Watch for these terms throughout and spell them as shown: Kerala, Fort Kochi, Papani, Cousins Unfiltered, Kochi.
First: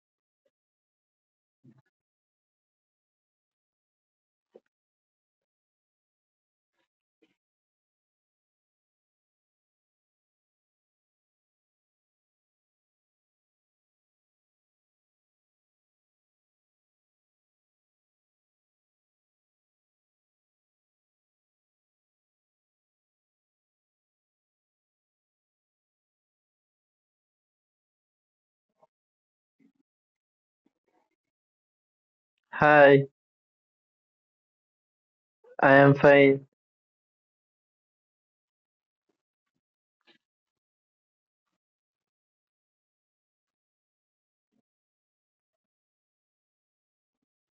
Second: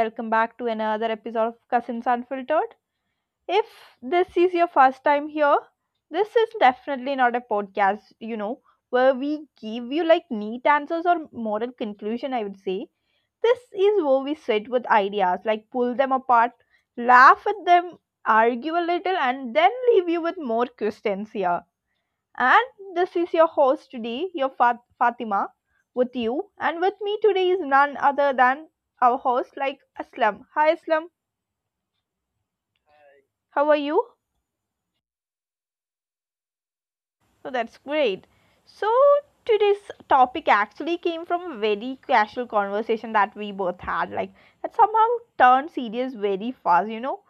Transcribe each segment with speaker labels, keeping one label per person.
Speaker 1: welcome back to another episode of Cousins Unfiltered. If this is your first time here, this is definitely not a podcast, where we give you like neat answers or moral conclusion, I would say. This is where we sit with ideas, like pull them apart, laugh at them, argue a little, and then leave you with more questions here. And this is your host today, your Fatima, with you. And with me today is none other than our host, like Aslam. Hi, Aslam.
Speaker 2: Hi,
Speaker 1: How are you?
Speaker 2: I am fine.
Speaker 1: Oh, that's great. So, today's topic actually came from a very casual conversation that we both had, like, that somehow turned serious very fast, you know?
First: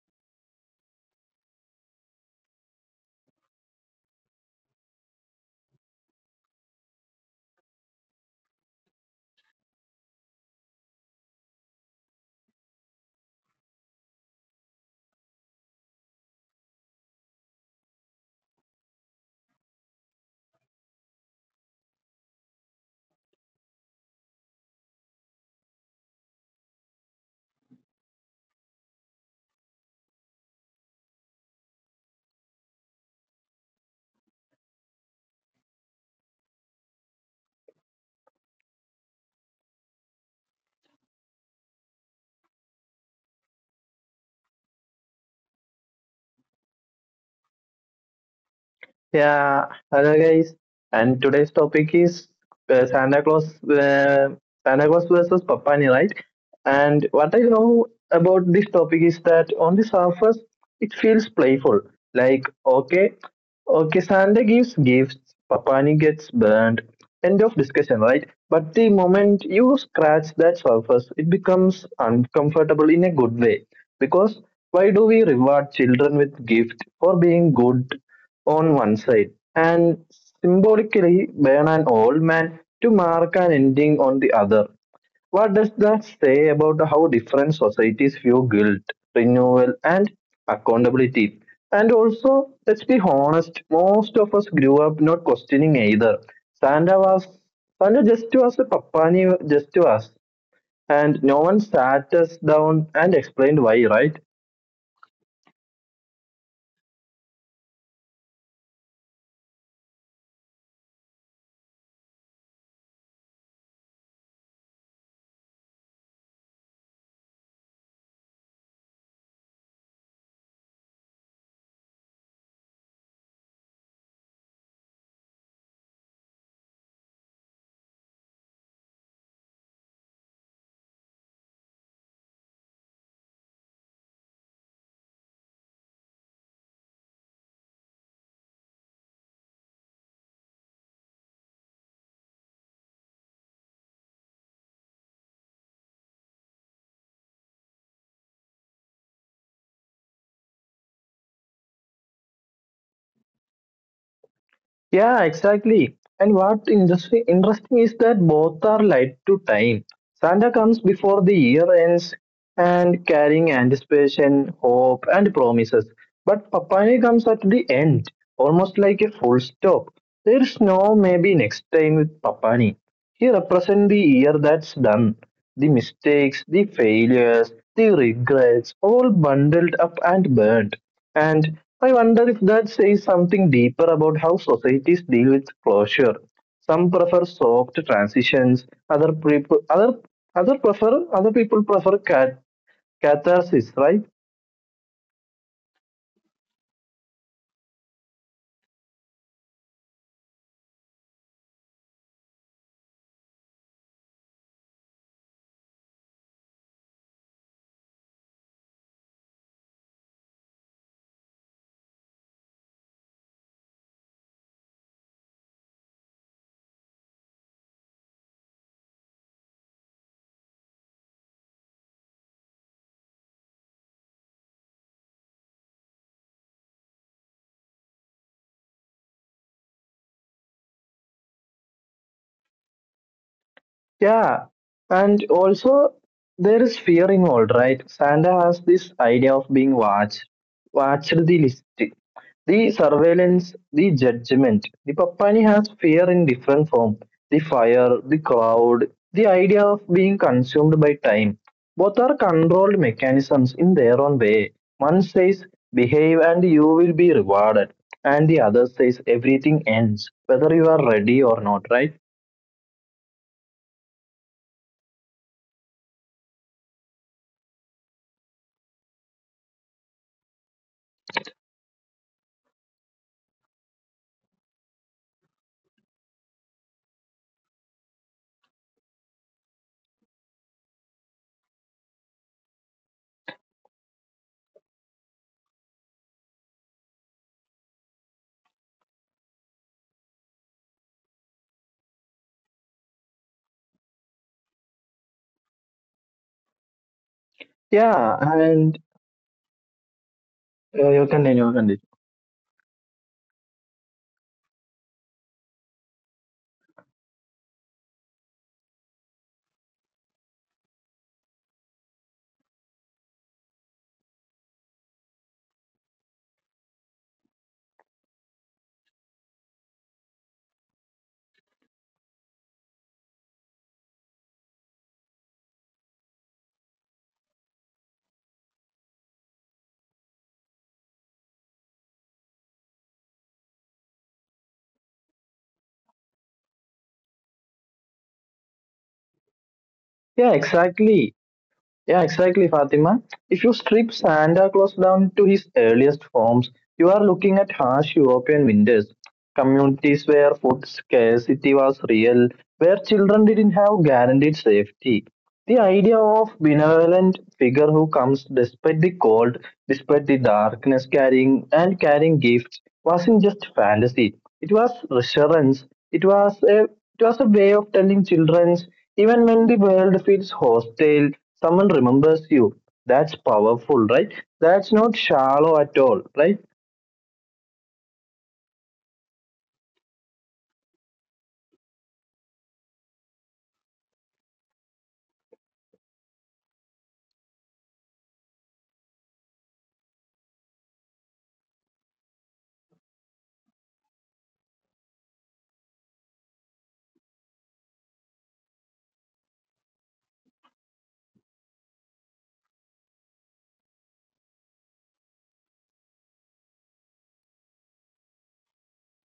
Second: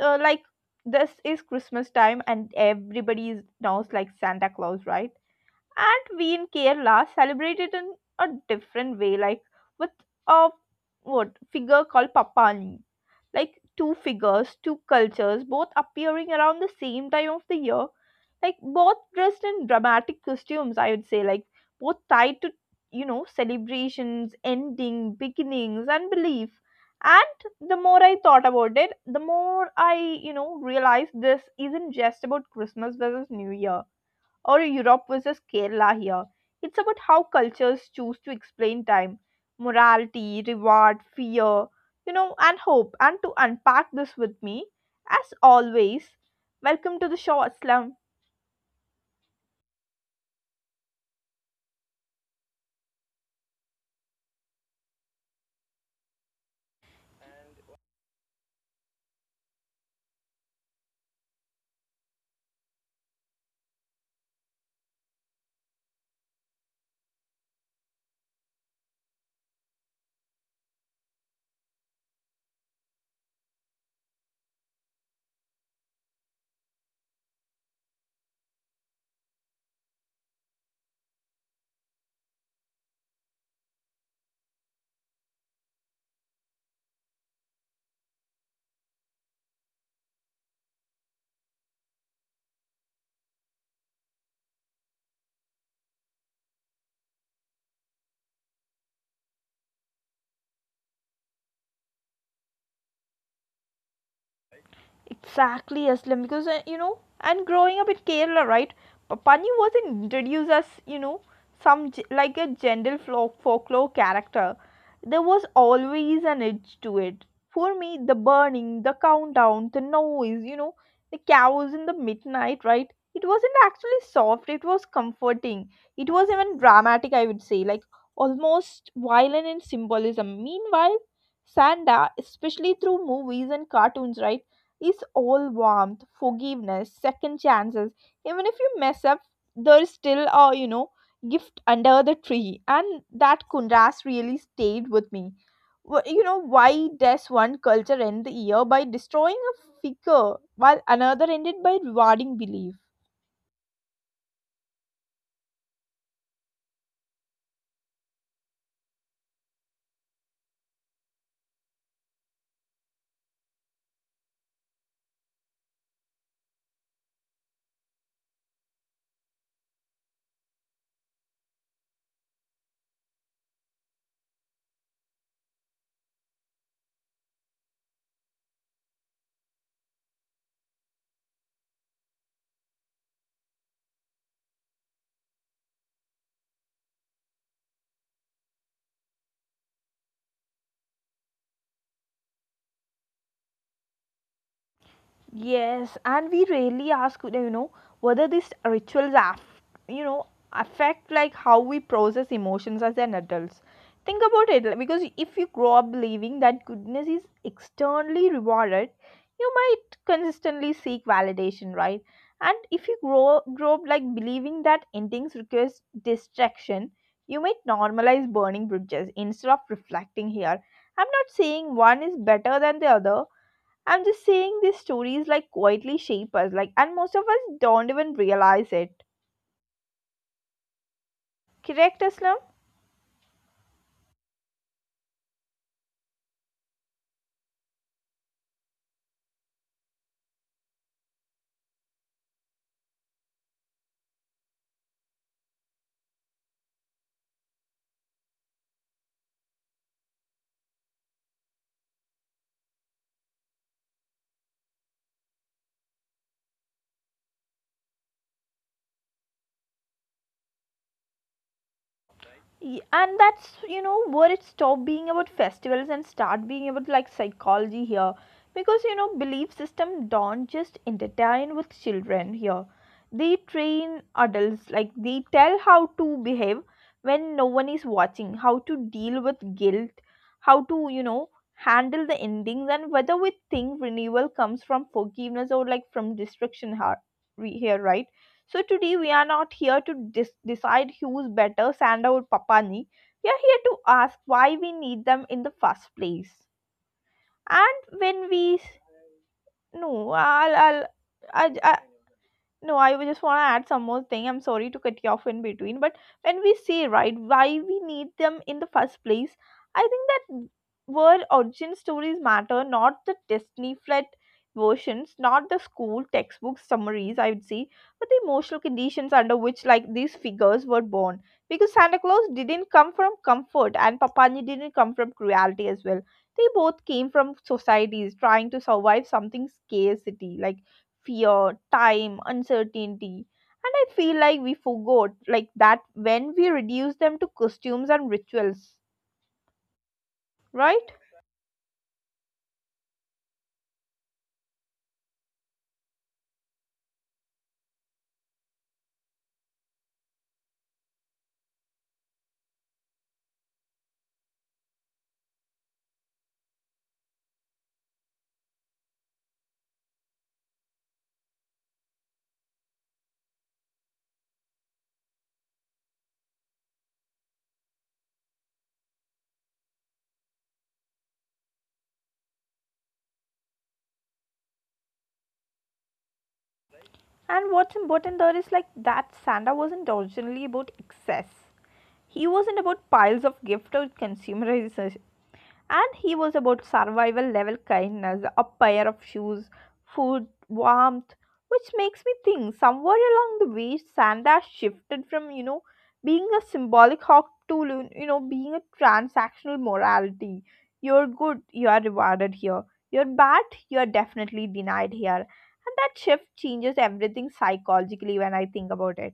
Speaker 1: Uh, like, this is Christmas time, and everybody is now like Santa Claus, right? And we in Kerala celebrate it in a different way, like with a what figure called Papani. Like two figures, two cultures, both appearing around the same time of the year. Like both dressed in dramatic costumes, I would say, like both tied to celebrations, ending, beginnings, and belief. And the more I thought about it, the more I, realized this isn't just about Christmas versus New Year or Europe versus Kerala here. It's about how cultures choose to explain time, morality, reward, fear, and hope. And to unpack this with me, as always, welcome to the show, Aslam.
Speaker 2: Yeah, hello guys, and today's topic is uh, Santa Claus, uh, Santa Claus versus Papani, right? And what I love about this topic is that on the surface it feels playful, like okay, Santa gives gifts, Papani gets burned. End of discussion, right? But the moment you scratch that surface, it becomes uncomfortable in a good way because why do we reward children with gift for being good on one side, and symbolically burn an old man to mark an ending on the other. What does that say about how different societies view guilt, renewal, and accountability? And also, let's be honest, most of us grew up not questioning either. Santa was Santa just to us, Papani just to us, and no one sat us down and explained why, right?
Speaker 1: Exactly, Aslam, because and growing up in Kerala, right? Pani wasn't introduced as like a gentle folklore character. There was always an edge to it. For me, the burning, the countdown, the noise, the cows in the midnight, right? It wasn't actually soft. It was comforting. It was even dramatic, I would say, like almost violent in symbolism. Meanwhile, Sanda, especially through movies and cartoons, right? is all warmth, forgiveness, second chances. Even if you mess up, there's still a gift under the tree, and that contrast really stayed with me. You know why does one culture end the year by destroying a figure while another ended by rewarding belief?
Speaker 2: Yeah, exactly. And what industry interesting is that both are light to time. Santa comes before the year ends and carrying anticipation, hope, and promises. But Papaya comes at the end, almost like a full stop. There's no maybe next time with Papani. He represents the year that's done, the mistakes, the failures, the regrets, all bundled up and burnt. And I wonder if that says something deeper about how societies deal with closure. Some prefer soft transitions, other people prefer catharsis, right?
Speaker 1: Yes, and we rarely ask, whether these rituals, affect like how we process emotions as an adults. Think about it, like, because if you grow up believing that goodness is externally rewarded, you might consistently seek validation, right? And if you grow up like believing that endings requires distraction, you might normalize burning bridges instead of reflecting here. I'm not saying one is better than the other. I'm just saying these stories like quietly shape us, like, and most of us don't even realize it. Correct, Aslam?
Speaker 2: Yeah, and also there is fear involved, right? Santa has this idea of being watched, the list, the surveillance, the judgment. The Papani has fear in different form: the fire, the crowd, the idea of being consumed by time. Both are controlled mechanisms in their own way. One says behave and you will be rewarded, and the other says everything ends, whether you are ready or not, right?
Speaker 1: And that's where it stopped being about festivals and start being about like psychology here, because you know belief system don't just entertain with children here, they train adults, like they tell how to behave when no one is watching, how to deal with guilt, how to handle the endings, and whether we think renewal comes from forgiveness or like from destruction, here, right? So today we are not here to decide who's better, Sanda or Papani. We are here to ask why we need them in the first place. And
Speaker 2: Yeah,
Speaker 1: when we
Speaker 2: and
Speaker 1: no,
Speaker 2: Yeah, you continue, you
Speaker 1: I, I,
Speaker 2: continue.
Speaker 1: no, I would just want to add some more thing. I'm sorry to cut you off in between, but when we say right, why we need them in the first place, I think that where origin stories matter, not the Disney flat versions, not the school textbook summaries, I would say, but the emotional conditions under which like these figures were born. Because Santa Claus didn't come from comfort and Papani didn't come from cruelty as well. They both came from societies trying to survive something scarcity, like fear, time, uncertainty. And I feel like we forgot like that when we reduce them to costumes and rituals,
Speaker 2: Yeah,
Speaker 1: right?
Speaker 2: exactly. Yeah, exactly, Fatima. If you strip Santa Claus down to his earliest forms, you are looking at harsh European winters, communities where food scarcity was real, where children didn't have guaranteed safety. The idea of benevolent figure who comes despite the cold, despite the darkness carrying gifts wasn't just fantasy. It was reassurance. It was a it was a way of telling children even when the world feels hostile, someone remembers you. That's powerful, right? That's not shallow at all, right?
Speaker 1: And what's important there is like that Santa wasn't originally about excess. He wasn't about piles of gift or consumerization, and he was about survival level kindness, a pair of shoes, food, warmth, which makes me think somewhere along the way Sanda shifted from, being a symbolic hawk to, being a transactional morality. You're good, you are rewarded here. You're bad, you are definitely denied here. And that shift changes everything psychologically when I think about it.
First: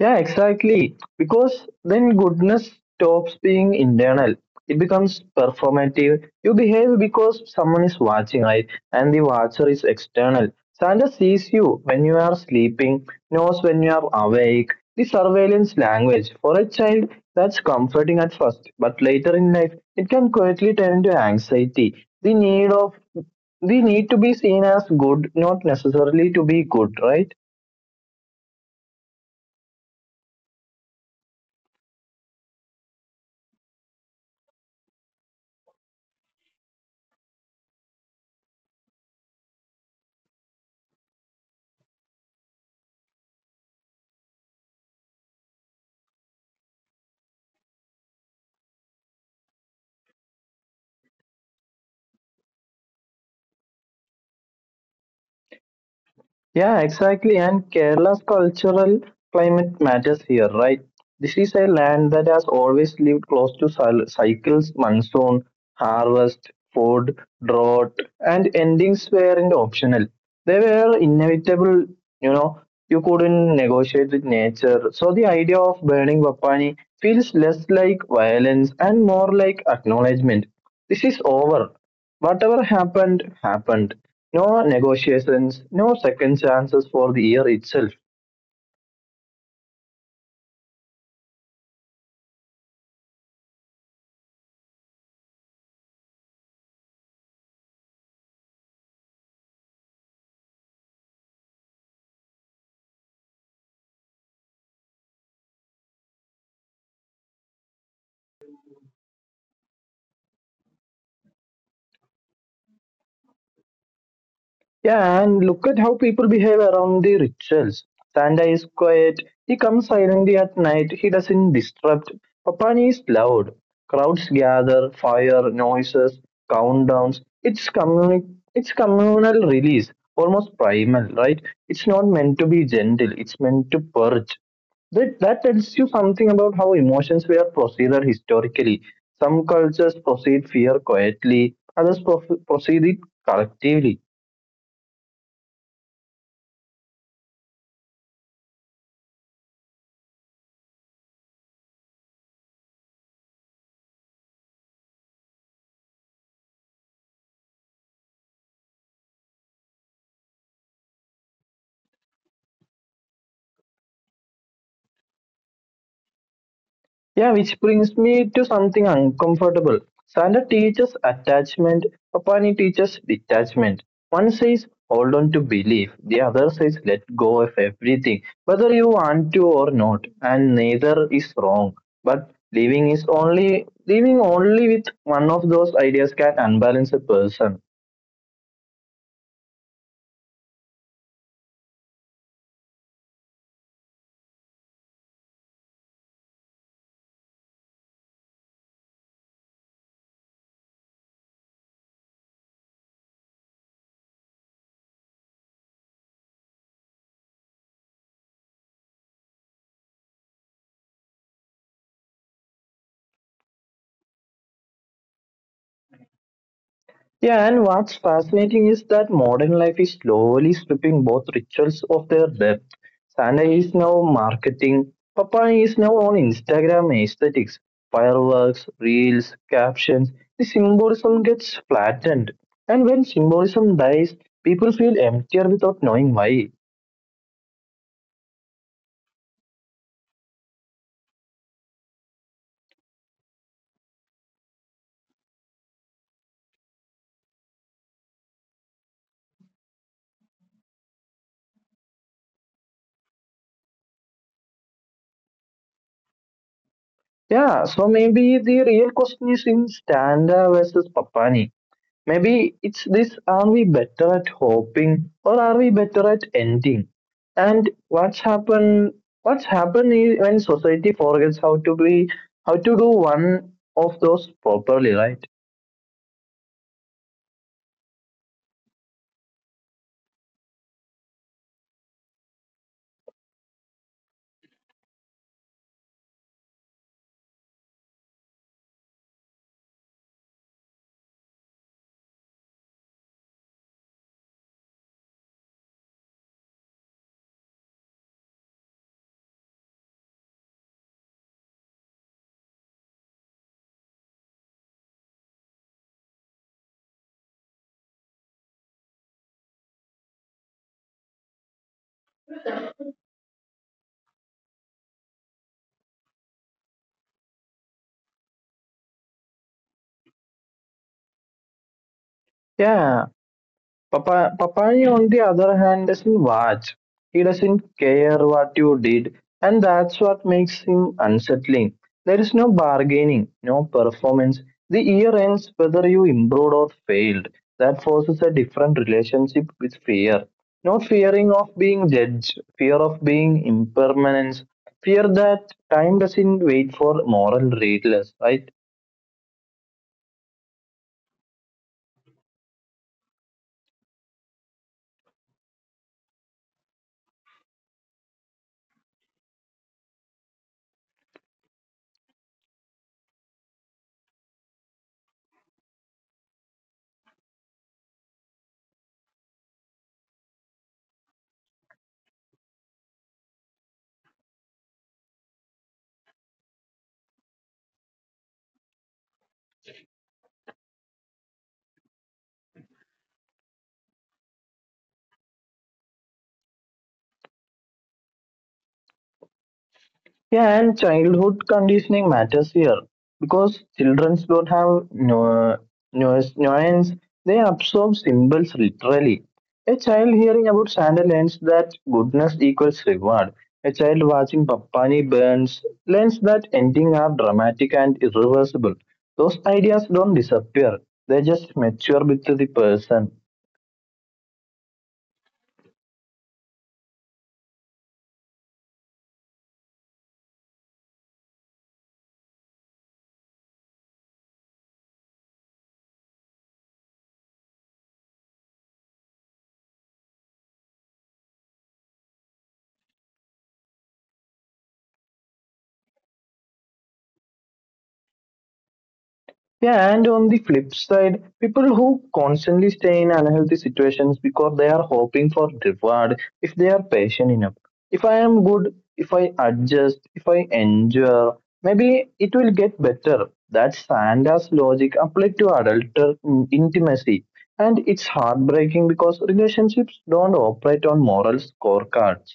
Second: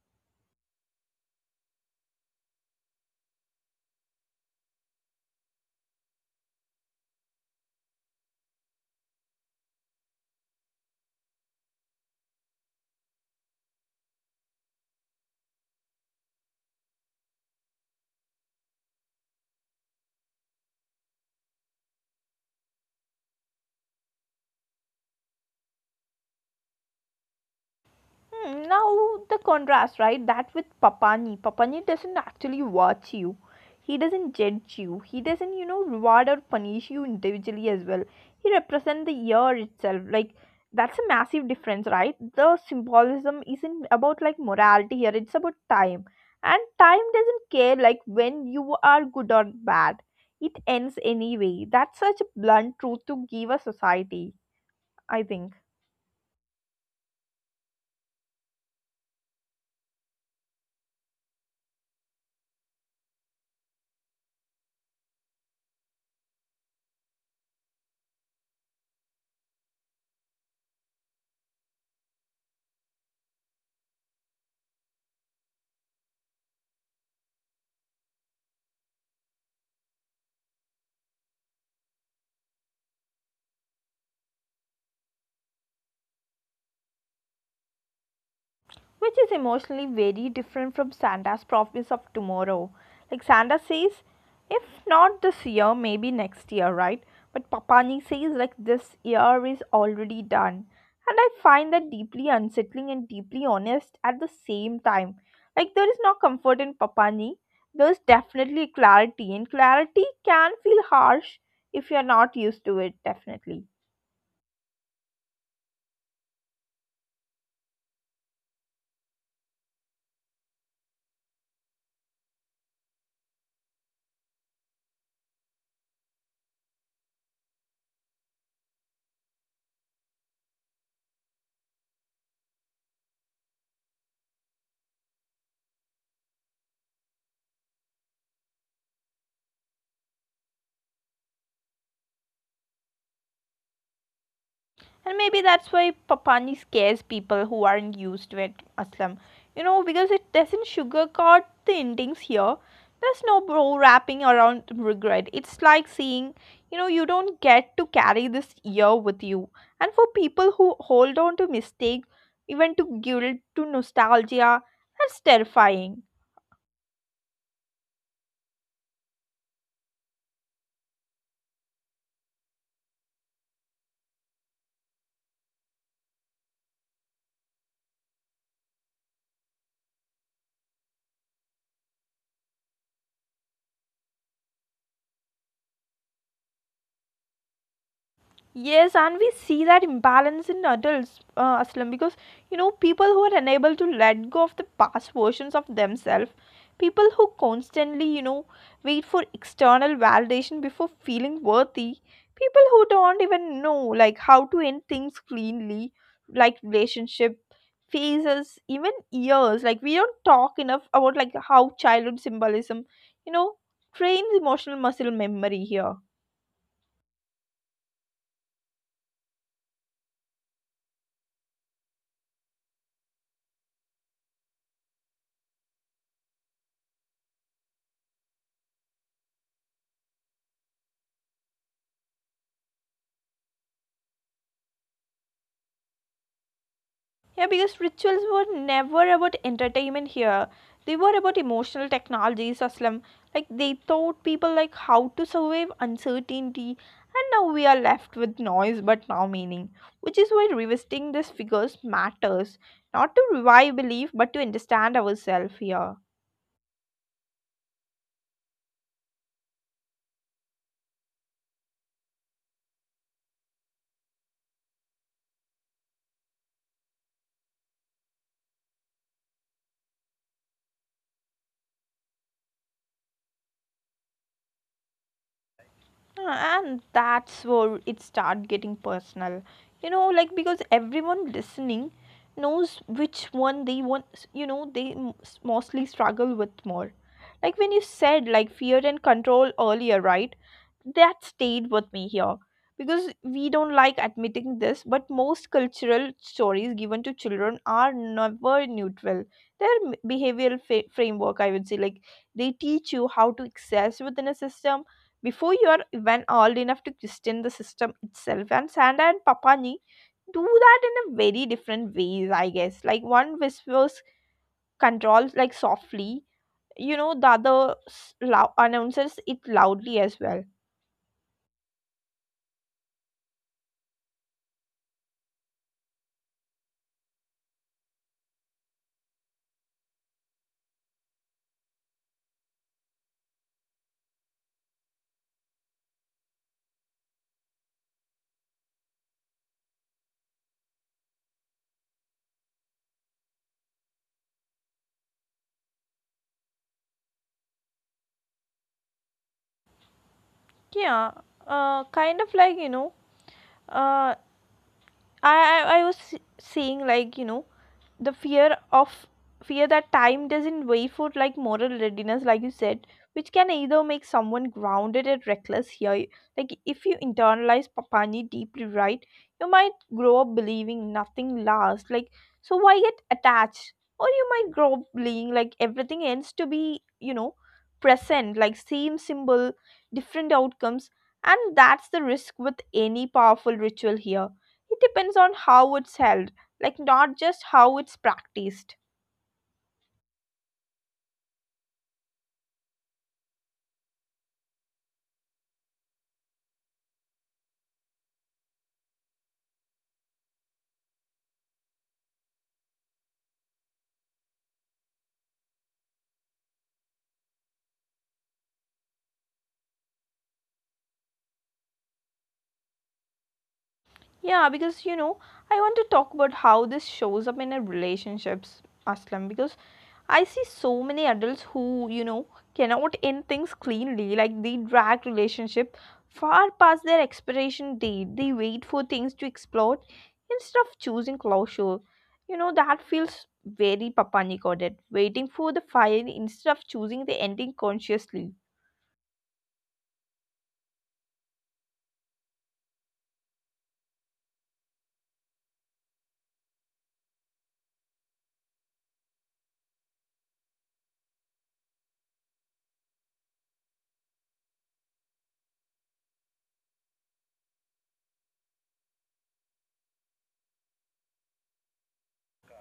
Speaker 2: Yeah, exactly. Because then goodness stops being internal. It becomes performative. You behave because someone is watching, right? And the watcher is external. Santa sees you when you are sleeping, knows when you are awake. The surveillance language. For a child, that's comforting at first, but later in life, it can quietly turn into anxiety. The need to be seen as good, not necessarily to be good, right?
Speaker 1: Hmm. Now the contrast, right? That with Papani. Papani doesn't actually watch you. He doesn't judge you. He doesn't, reward or punish you individually as well. He represents the year itself. Like that's a massive difference, right? The symbolism isn't about like morality here. It's about time. And time doesn't care like when you are good or bad. It ends anyway. That's such a blunt truth to give a society, I think.
Speaker 2: Yeah, exactly. And Kerala's cultural climate matters here, right? This is a land that has always lived close to cycles, monsoon, harvest, food, drought, and endings weren't optional. They were inevitable, you know, you couldn't negotiate with nature. So the idea of burning Bapani feels less like violence and more like acknowledgement. This is over. Whatever happened, happened, no negotiations, no second chances for the year itself.
Speaker 1: Which is emotionally very different from Santa's promise of tomorrow. Like Santa says, if not this year, maybe next year, right? But Papani says, like, this year is already done. And I find that deeply unsettling and deeply honest at the same time. Like, there is no comfort in Papani. There's definitely clarity, and clarity can feel harsh if you're not used to it, definitely.
Speaker 2: Yeah, and look at how people behave around the rituals. Santa is quiet, he comes silently at night, he doesn't disrupt. Papani is loud. Crowds gather, fire, noises, countdowns. It's communal release, almost primal, right? It's not meant to be gentle, it's meant to purge. That tells you something about how emotions were proceded historically. Some cultures proceed fear quietly, others proceed it collectively.
Speaker 1: And maybe that's why Papani scares people who aren't used to it, Aslam. You know, because it doesn't sugarcoat the endings here. There's no bro wrapping around regret. It's like saying, you don't get to carry this year with you. And for people who hold on to mistake, even to guilt, to nostalgia, that's terrifying.
Speaker 2: Yeah, which brings me to something uncomfortable. Santa teaches attachment, Papani teaches detachment. One says hold on to belief, the other says let go of everything, whether you want to or not, and neither is wrong. But living only with one of those ideas can unbalance a person.
Speaker 1: Yes, and we see that imbalance in adults, Aslam, because people who are unable to let go of the past versions of themselves, people who constantly, wait for external validation before feeling worthy, people who don't even know like how to end things cleanly, like relationship phases, even years. Like we don't talk enough about like how childhood symbolism, you know, trains emotional muscle memory here.
Speaker 2: Yeah, and what's fascinating is that modern life is slowly stripping both rituals of their depth. Santa is now marketing, Papa is now on Instagram aesthetics, fireworks, reels, captions. The symbolism gets flattened. And when symbolism dies, people feel emptier without knowing why.
Speaker 1: Yeah, because rituals were never about entertainment here. They were about emotional technologies, Aslam. Like they taught people like how to survive uncertainty, and now we are left with noise but no meaning. Which is why revisiting these figures matters. Not to revive belief but to understand ourselves here.
Speaker 2: Yeah, so maybe the real question is in Standa versus Papani. Maybe it's this: are we better at hoping or are we better at ending? And what's happened is when society forgets how to do one of those properly, right?
Speaker 1: Ah, and that's where it start getting personal, you know, like because everyone listening knows which one they want, you know, they mostly struggle with more, like when you said like fear and control earlier, right? That stayed with me here, because we don't like admitting this, but most cultural stories given to children are never neutral. Their behavioral framework, I would say, like they teach you how to access within a system before you are even old enough to question the system itself. And Sanda and Papani do that in a very different ways, I guess, like one whispers controls like softly, you know, the other announces it loudly as well.
Speaker 2: Yeah. Papaya, on the other hand, doesn't watch. He doesn't care what you did, and that's what makes him unsettling. There is no bargaining, no performance. The year ends whether you improved or failed. That forces a different relationship with fear. Not fearing of being judged, fear of being impermanence, fear that time doesn't wait for moral readers, right?
Speaker 1: Yeah, kind of like you know, uh, I I was seeing like you know, the fear of fear that time doesn't wait for like moral readiness like you said, which can either make someone grounded and reckless here. Like if you internalize papani deeply, right, you might grow up believing nothing lasts, like so why get attached, or you might grow up believing like everything ends to be, you know, present. Like same symbol, different outcomes. And that's the risk with any powerful ritual here. It depends on how it's held, like not just how it's practiced.
Speaker 2: Yeah, and childhood conditioning matters here because children don't have no noise, nuance. They absorb symbols literally. A child hearing about Santa learns that goodness equals reward. A child watching Papani burns learns that ending are dramatic and irreversible. Those ideas don't disappear. They just mature with the person.
Speaker 1: Yeah, because you know, I want to talk about how this shows up in a relationships, Aslam, because I see so many adults who, cannot end things cleanly, like they drag relationship far past their expiration date. They wait for things to explode instead of choosing closure. You know, that feels very papanicoded, waiting for the fire instead of choosing the ending consciously.
Speaker 2: Yeah, and on the flip side, people who constantly stay in unhealthy situations because they are hoping for reward if they are patient enough. If I am good, if I adjust, if I endure, maybe it will get better. That's Santa's logic applied to adult intimacy. And it's heartbreaking because relationships don't operate on moral scorecards.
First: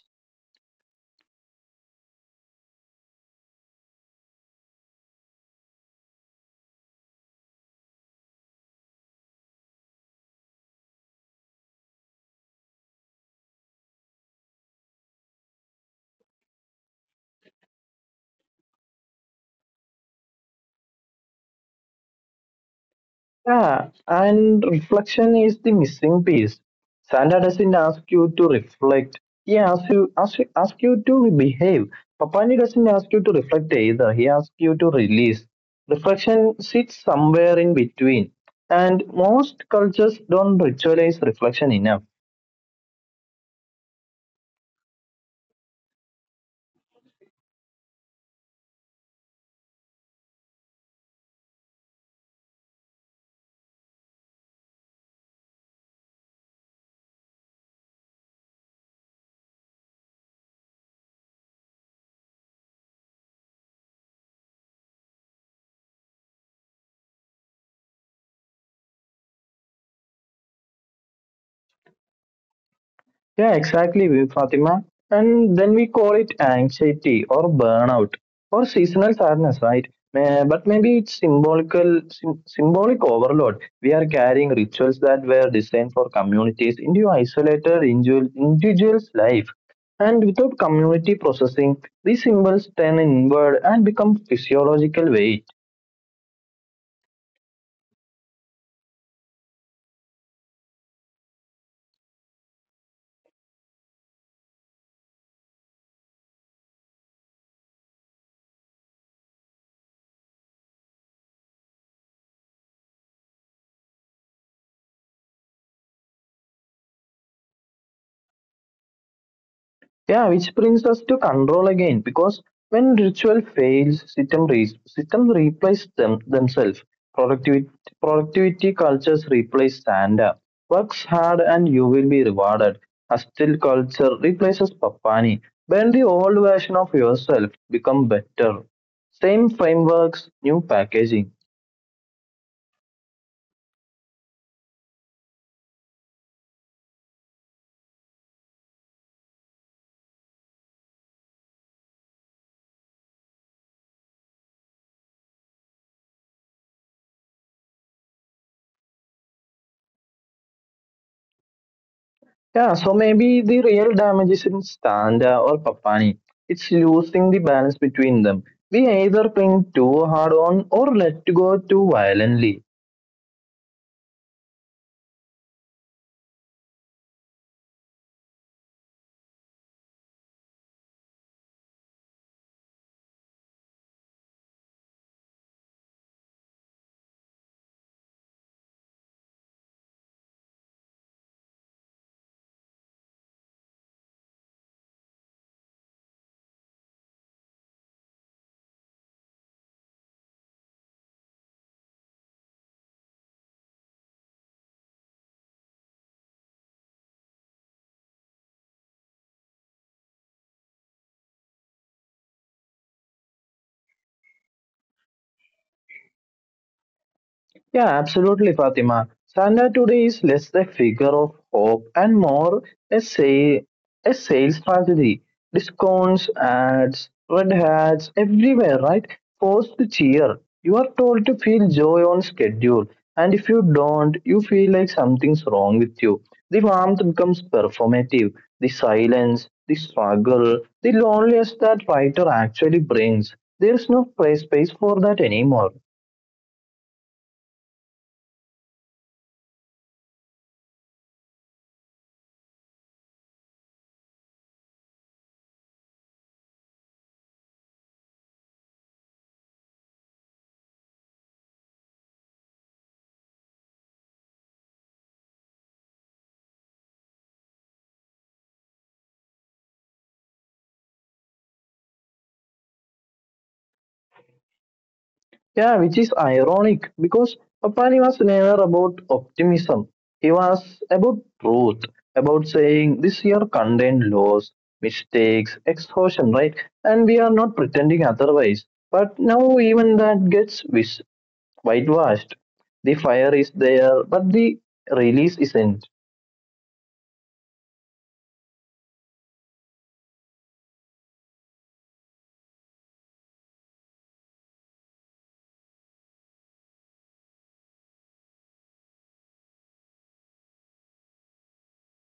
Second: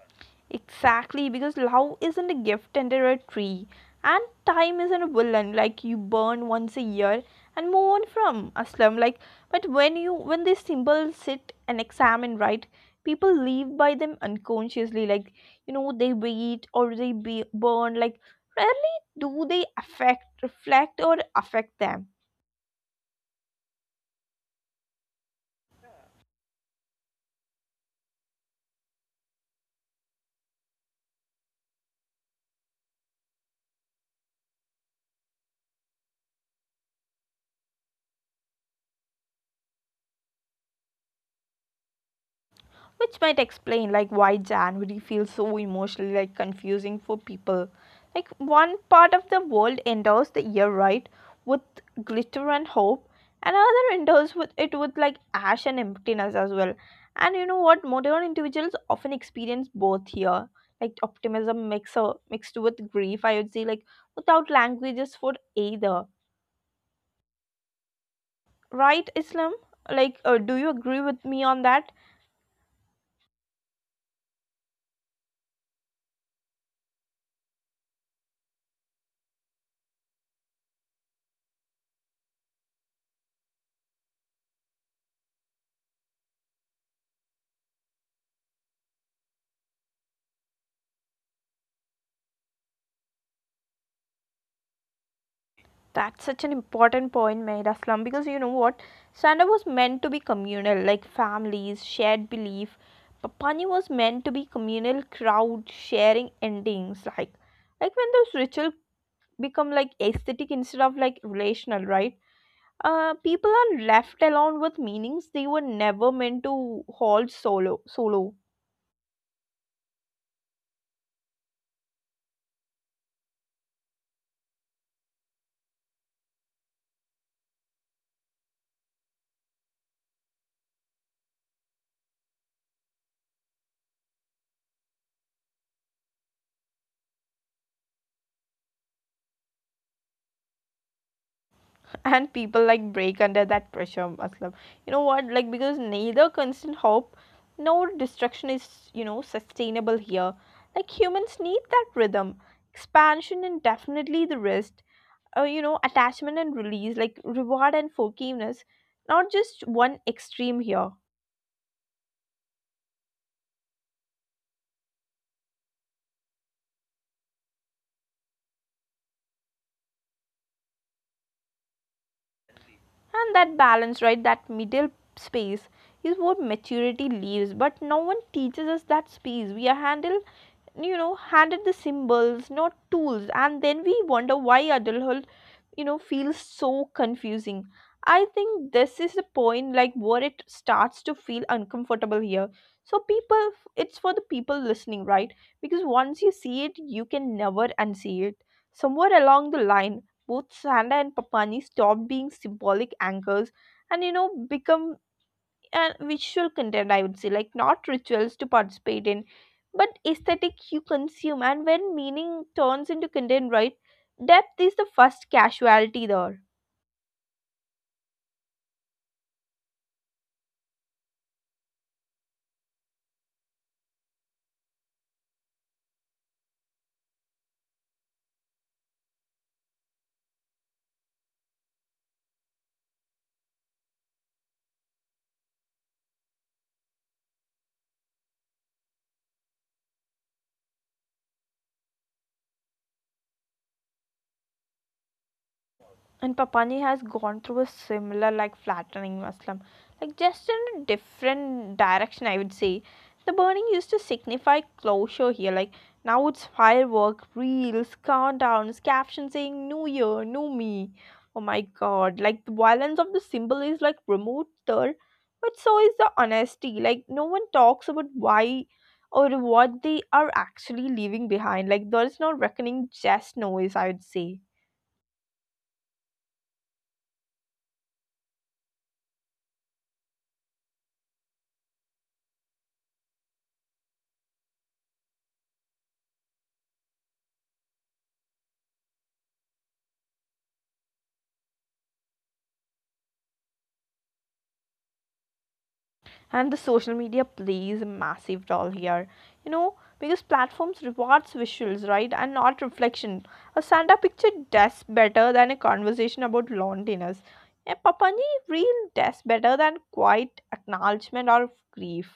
Speaker 1: Exactly, because love isn't a gift under a tree, and time isn't a villain like you burn once a year and move on from, Aslam. Like, but when you when these symbols sit and examine, right, people live by them unconsciously. Like, they wait or they be burn. Like, rarely do they affect, reflect, or affect them.
Speaker 2: Yeah, and reflection is the missing piece. Santa doesn't ask you to reflect. He asks you to behave. Papani doesn't ask you to reflect either. He asks you to release. Reflection sits somewhere in between. And most cultures don't ritualize reflection enough.
Speaker 1: Which might explain like why January feels so emotionally like confusing for people. Like one part of the world enters the year right with glitter and hope, and other enters with it with like ash and emptiness as well. And you know what? Modern individuals often experience both here, like optimism mixer mixed with grief. I would say like without languages for either. Right, Islam? Like, do you agree with me on that?
Speaker 2: Yeah, exactly, Fatima. And then we call it anxiety or burnout or seasonal sadness, right? But maybe it's symbolic overload. We are carrying rituals that were designed for communities into isolated individuals' life. And without community processing, these symbols turn inward and become physiological weight.
Speaker 1: That's such an important point made, Aslam, because you know what? Stand up was meant to be communal, like families, shared belief. Papani was meant to be communal crowd sharing endings, like when those ritual become like aesthetic instead of like relational, right? People are left alone with meanings they were never meant to hold solo. Solo.
Speaker 2: Yeah, which brings us to control again, because when ritual fails, systems replace them themselves. Productivity productivity cultures replace standard. Works hard and you will be rewarded. Hostile culture replaces papani. Burn the old version of yourself, become better. Same frameworks, new packaging.
Speaker 1: And people like break under that pressure matlab. You know what, like because neither constant hope nor destruction is, you know, sustainable here. Like humans need that rhythm, expansion and definitely the rest, you know, attachment and release, like reward and forgiveness, not just one extreme here.
Speaker 2: Yeah, so maybe the real damage is in Standa or Papani. It's losing the balance between them. We either cling too hard on or let go too violently.
Speaker 1: And that balance, right, that middle space is what maturity leaves, but no one teaches us that space. We are handled, you know, handed the symbols, not tools, and then we wonder why adulthood, you know, feels so confusing. I think this is the point, like where it starts to feel uncomfortable here. So people, it's for the people listening, right, because once you see it, you can never unsee it. Somewhere along the line, both Sanda and Papani stopped being symbolic anchors and, you know, become a visual content, I would say, like not rituals to participate in, but aesthetic you consume. And when meaning turns into content, right, depth is the first casualty there.
Speaker 2: Yeah, absolutely, Fatima. Sandra today is less a figure of hope and more a, say, a sales strategy. Discounts, ads, red hats, everywhere, right? Force to cheer. You are told to feel joy on schedule, and if you don't, you feel like something's wrong with you. The warmth becomes performative. The silence, the struggle, the loneliness that writer actually brings. There is no play space for that anymore.
Speaker 1: And Papani has gone through a similar, like, flattering Muslim, like, just in a different direction, I would say. The burning used to signify closure here, like, now it's firework, reels, countdowns, captions saying New Year, New Me. Oh my god, like, the violence of the symbol is, like, remoter, but so is the honesty. Like, no one talks about why or what they are actually leaving behind. Like, there is no reckoning, just noise, I would say.
Speaker 2: Yeah, which is ironic because Papani was never about optimism. He was about truth, about saying this year contained loss, mistakes, exhaustion, right? And we are not pretending otherwise. But now even that gets whitewashed. The fire is there, but the release isn't.
Speaker 1: And the social media plays a massive role here, you know, because platforms rewards visuals, right, and not reflection. A stand picture does better than a conversation about loneliness. A papani reel does better than quiet acknowledgement or grief,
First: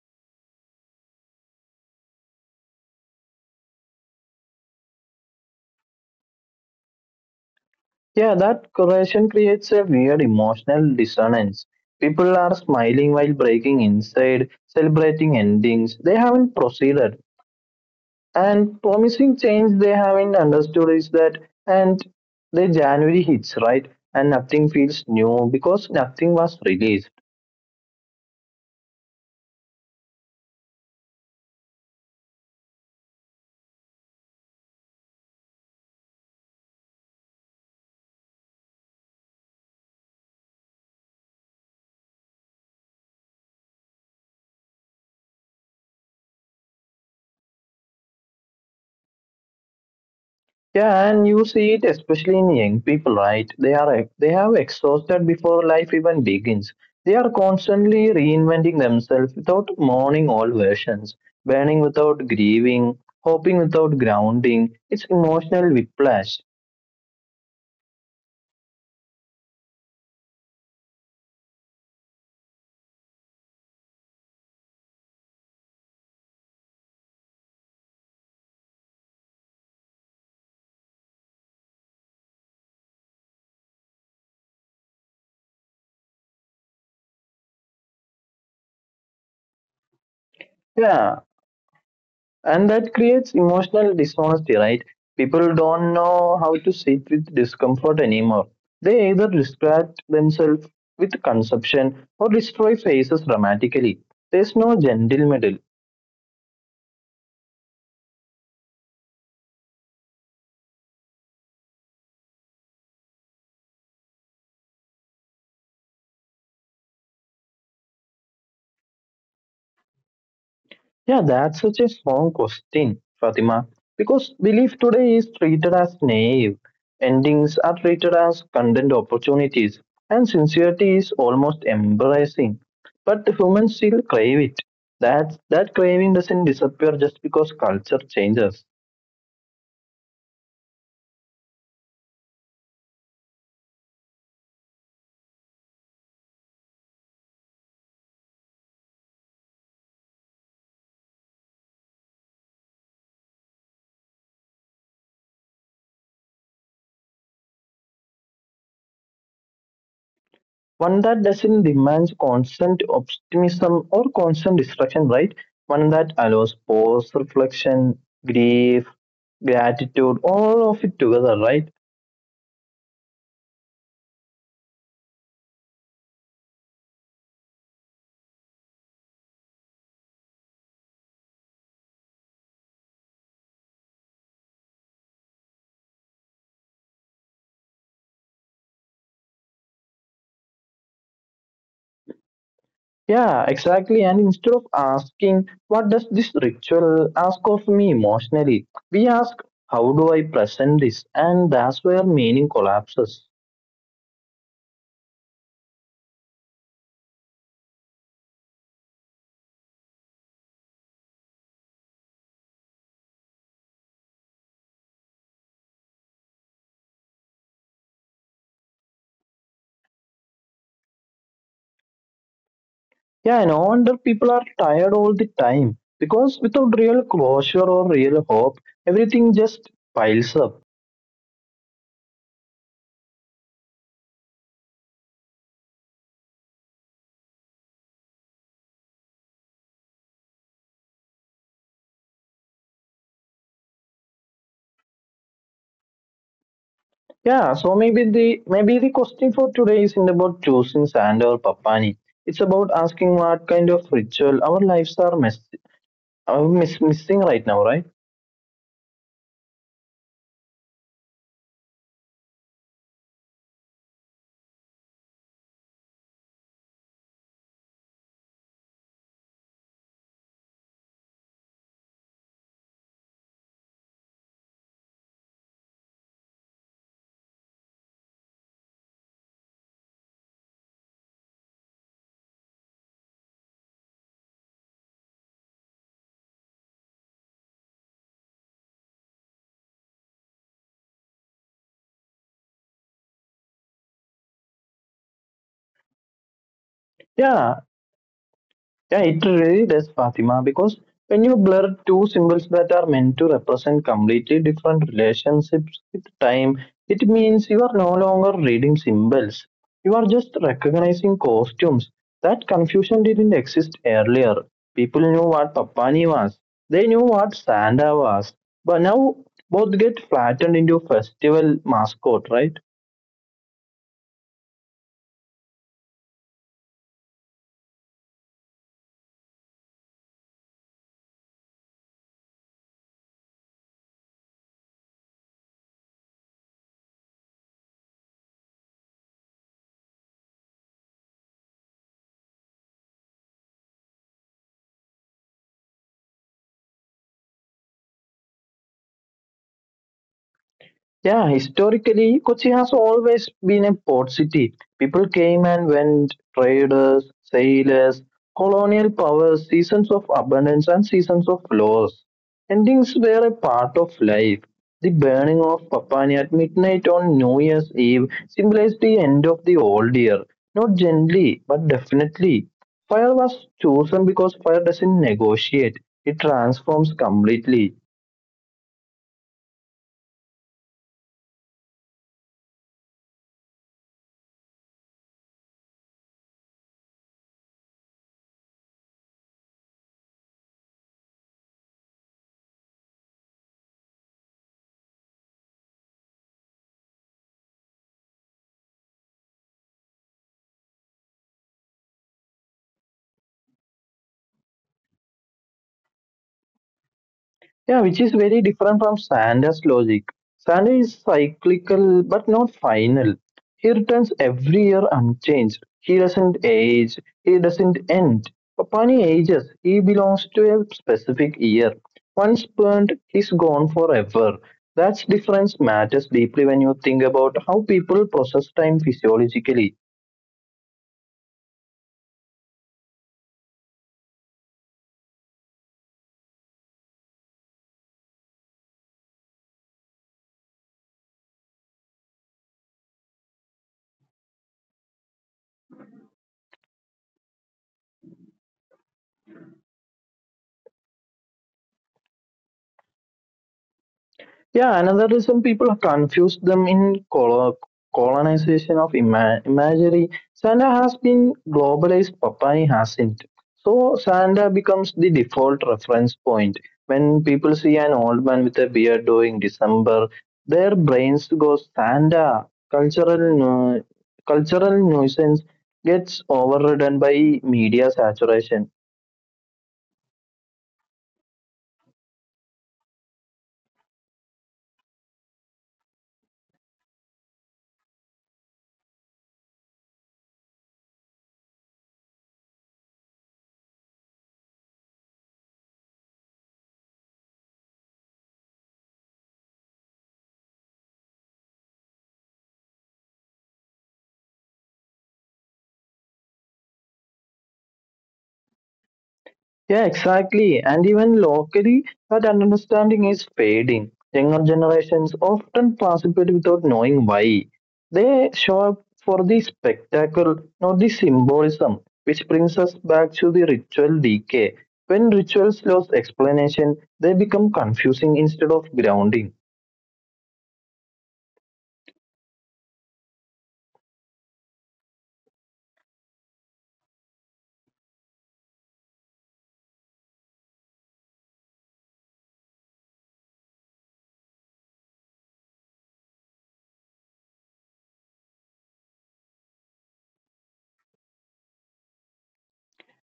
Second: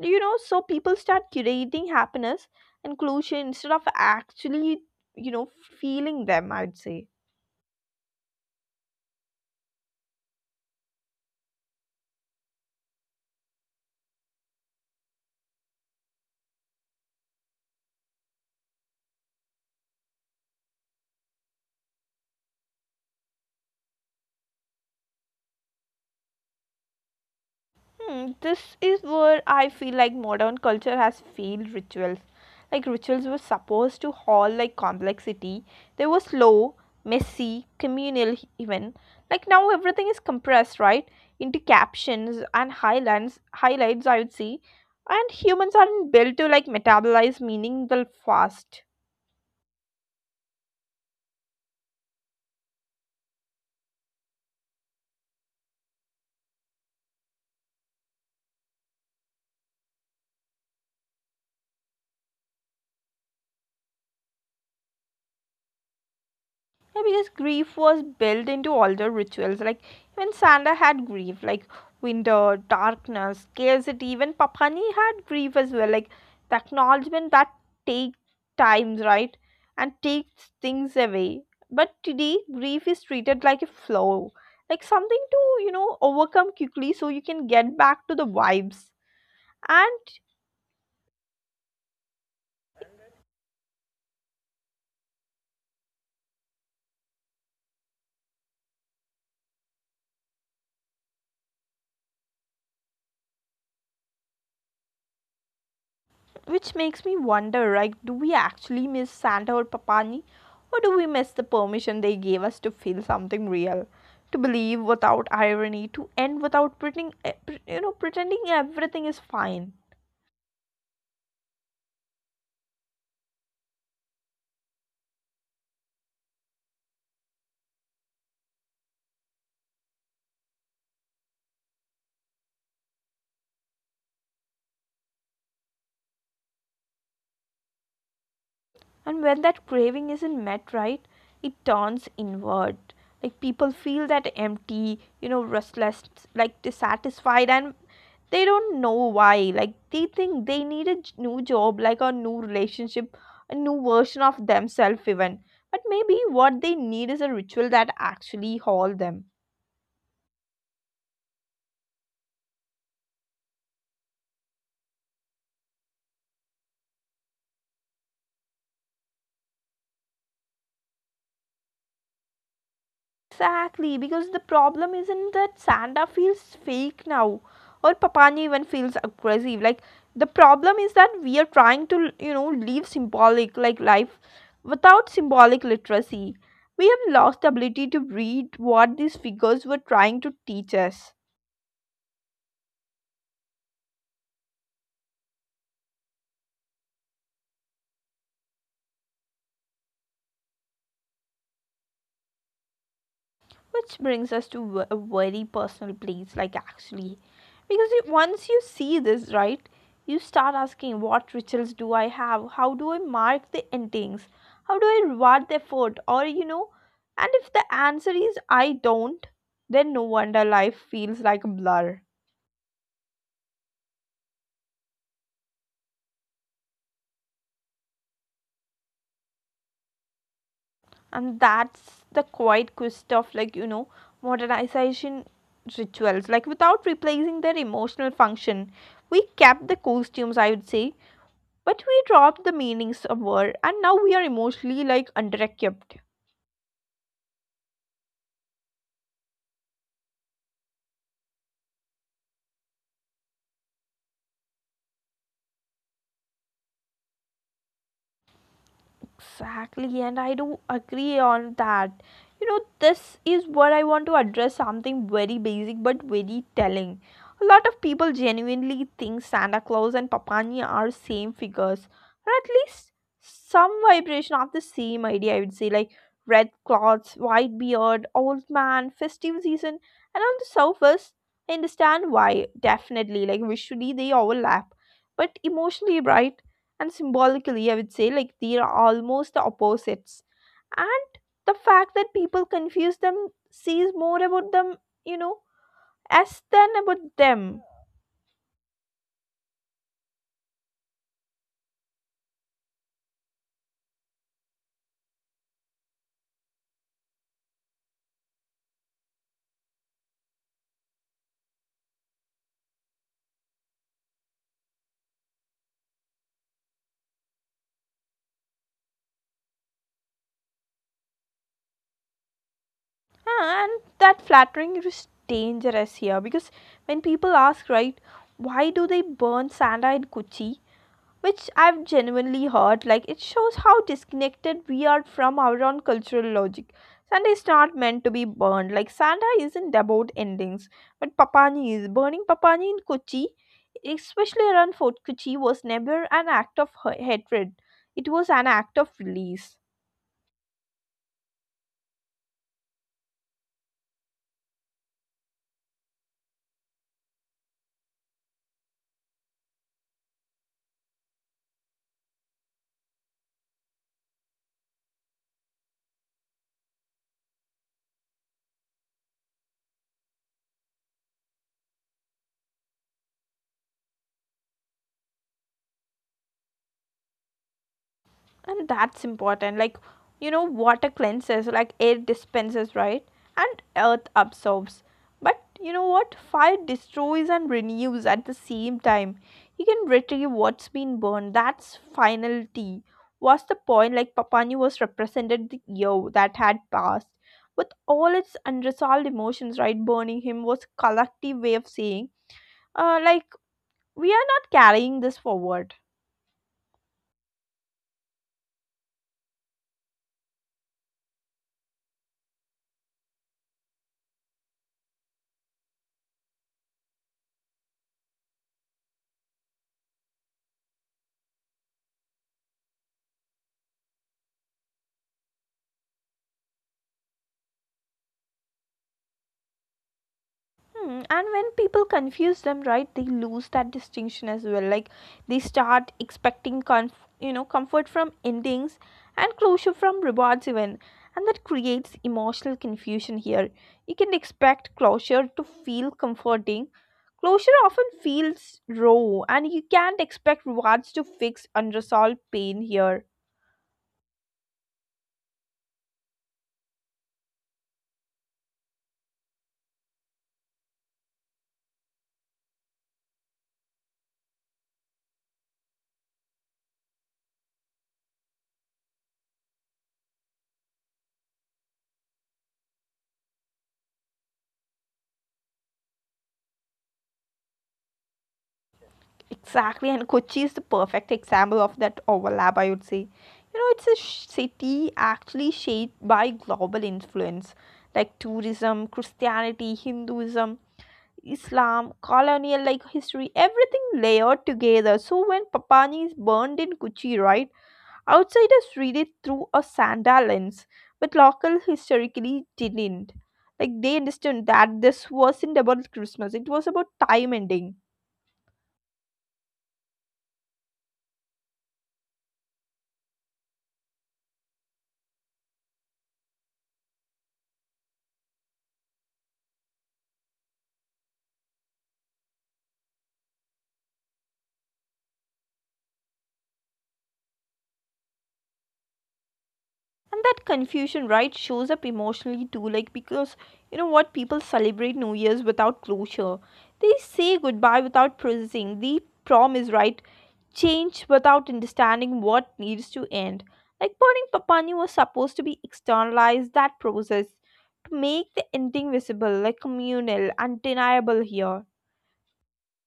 Speaker 1: you know. So people start curating happiness and closure instead of actually, you know, feeling them, I'd say.
Speaker 2: Yeah, that correlation creates a weird emotional dissonance. People are smiling while breaking inside, celebrating endings. They haven't proceeded. And promising change they haven't understood is that, and the January hits, right? And nothing feels new because nothing was released.
Speaker 1: Hmm, this is where I feel like modern culture has failed rituals. Like rituals were supposed to hold like complexity. They were slow, messy, communal even. Like now everything is compressed, right? Into captions and highlights I would say. And humans aren't built to like metabolize meaning the fast.
Speaker 2: Yeah, and you see it especially in young people, right? They have exhausted before life even begins. They are constantly reinventing themselves without mourning all versions, burning without grieving, hoping without grounding. It's emotional whiplash.
Speaker 1: Yeah, because grief was built into older rituals. Like even Santa had grief, like winter, darkness, scarcity. Even Papani had grief as well. Like the acknowledgement that takes times, right, and takes things away. But today, grief is treated like a flow, like something to, you know, overcome quickly, so you can get back to the vibes. And
Speaker 2: Yeah, and that creates emotional dishonesty, right? People don't know how to sit with discomfort anymore. They either distract themselves with consumption or destroy faces dramatically. There's no gentle middle.
Speaker 1: which makes me wonder like, do we actually miss Santa or Papani? Or do we miss the permission they gave us to feel something real? To believe without irony, to end without pretending, you know, pretending everything is fine.
Speaker 2: Yeah, that's such a strong question, Fatima, because belief today is treated as naive. Endings are treated as content opportunities, and sincerity is almost embarrassing. But humans still crave it. That craving doesn't disappear just because culture changes.
Speaker 1: And when that craving isn't met, right, it turns inward. Like people feel that empty, you know, restless, like dissatisfied, and they don't know why. Like they think they need new job, like a new relationship, a new version of themselves, even. But maybe what they need is a ritual that actually haul them.
Speaker 2: One that doesn't demand constant optimism or constant distraction, right? One that allows pause, reflection, grief, gratitude, all of it together, right?
Speaker 1: Exactly, because the problem isn't that Santa feels fake now or Papani even feels aggressive. Like the problem is that we are trying to, you know, live symbolic like life without symbolic literacy. We have lost the ability to read what these figures were trying to teach us.
Speaker 2: Yeah, exactly. And instead of asking, what does this ritual ask of me emotionally? We ask, how do I present this? And that's where meaning collapses.
Speaker 1: Which brings us to a very personal place, like actually. Because you, once you see this, right, you start asking, what rituals do I have? How do I mark the endings? How do I reward the effort? Or, you know, and if the answer is I don't, then no wonder life feels like a blur.
Speaker 2: Yeah, no wonder people are tired all the time because without real closure or real hope, everything just piles up.
Speaker 1: And that's the quiet quest of, like, you know, modernization rituals. Like, without replacing their emotional function, we kept the costumes, I would say, but we dropped the meanings of somewhere, and now we are emotionally like underequipped.
Speaker 2: Yeah, so maybe the question for today isn't about choosing sand or papani. It's about asking what kind of ritual our lives are missing right now, right?
Speaker 1: Exactly, and I do agree on that. You know, this is what I want to address, something very basic but very telling. A lot of people genuinely think Santa Claus and Papani are same figures, or at least some vibration of the same idea, I would say, like red clothes, white beard, old man, festive season, and on the surface, I understand why, definitely. Like visually they overlap. But emotionally, right, and symbolically, I would say, like they are almost the opposites. And the fact that people confuse them says more about them, you know, as than about
Speaker 2: Yeah,
Speaker 1: them.
Speaker 2: yeah, it really does, Fatima, because when you blur two symbols that are meant to represent completely different relationships with time, it means you are no longer reading symbols. You are just recognizing costumes. That confusion didn't exist earlier. People knew what Papani was, they knew what Santa was, but now both get flattened into festival mascot, right?
Speaker 1: Ah, and that flattering is dangerous here, because when people ask, right, why do they burn Santa in Kochi? Which I've genuinely heard, like it shows how disconnected we are from our own cultural logic. Santa is not meant to be burned. Like Santa isn't about endings, but Papani is. Burning Papani in Kochi, especially around Fort Kochi, was never an act of hatred. It was an act of release.
Speaker 2: Yeah, historically, Kochi has always been a port city. People came and went, traders, sailors, colonial powers, seasons of abundance, and seasons of loss. Endings were a part of life. The burning of Papani at midnight on New Year's Eve symbolized the end of the old year. Not gently, but definitely. Fire was chosen because fire doesn't negotiate, it transforms completely.
Speaker 1: And that's important, like, you know, water cleanses, like air dispenses, right, and earth absorbs. But you know what, fire destroys and renews at the same time. You can retrieve what's been burned. That's finality. What's the point? Like papani was represented the year that had passed with all its unresolved emotions, right. Burning him was collective way of saying, like we are not carrying this forward.
Speaker 2: Yeah, which is very different from Sanders' logic. Sanders is cyclical but not final. He returns every year unchanged. He doesn't age, he doesn't end. Papani ages, he belongs to a specific year. Once burnt, he's gone forever. That difference matters deeply when you think about how people process time physiologically.
Speaker 1: Hmm, and when people confuse them, right, they lose that distinction as well. Like they start expecting, you know, comfort from endings and closure from rewards, even, and that creates emotional confusion here. You can expect closure to feel comforting. Closure often feels raw, and you can't expect rewards to fix unresolved pain here.
Speaker 2: Yeah, another reason people confuse them in colonization of imagery. Santa has been globalized, Popeye hasn't. So Santa becomes the default reference point. When people see an old man with a beard during December, their brains go Santa. Cultural, nu- Cultural nuisance gets overridden by media saturation.
Speaker 1: Exactly, and Kochi is the perfect example of that overlap, I would say. You know, it's a city actually shaped by global influence, like tourism, Christianity, Hinduism, Islam, colonial like history, everything layered together. So when Papani is burned in Kochi, right, outsiders read it through a sandal lens, but local historically didn't. Like they understood that this wasn't about Christmas; it was about time ending.
Speaker 2: Yeah, exactly. And even locally, that understanding is fading. Younger generations often participate without knowing why. They show up for the spectacle, not the symbolism, which brings us back to the ritual decay. When rituals lose explanation, they become confusing instead of grounding.
Speaker 1: And that confusion, right, shows up emotionally too, like because, you know what, people celebrate new year's without closure. They say goodbye without processing the promise, right, change without understanding what needs to end. Like burning papani was supposed to be externalized that process to make the ending visible, like communal, undeniable here.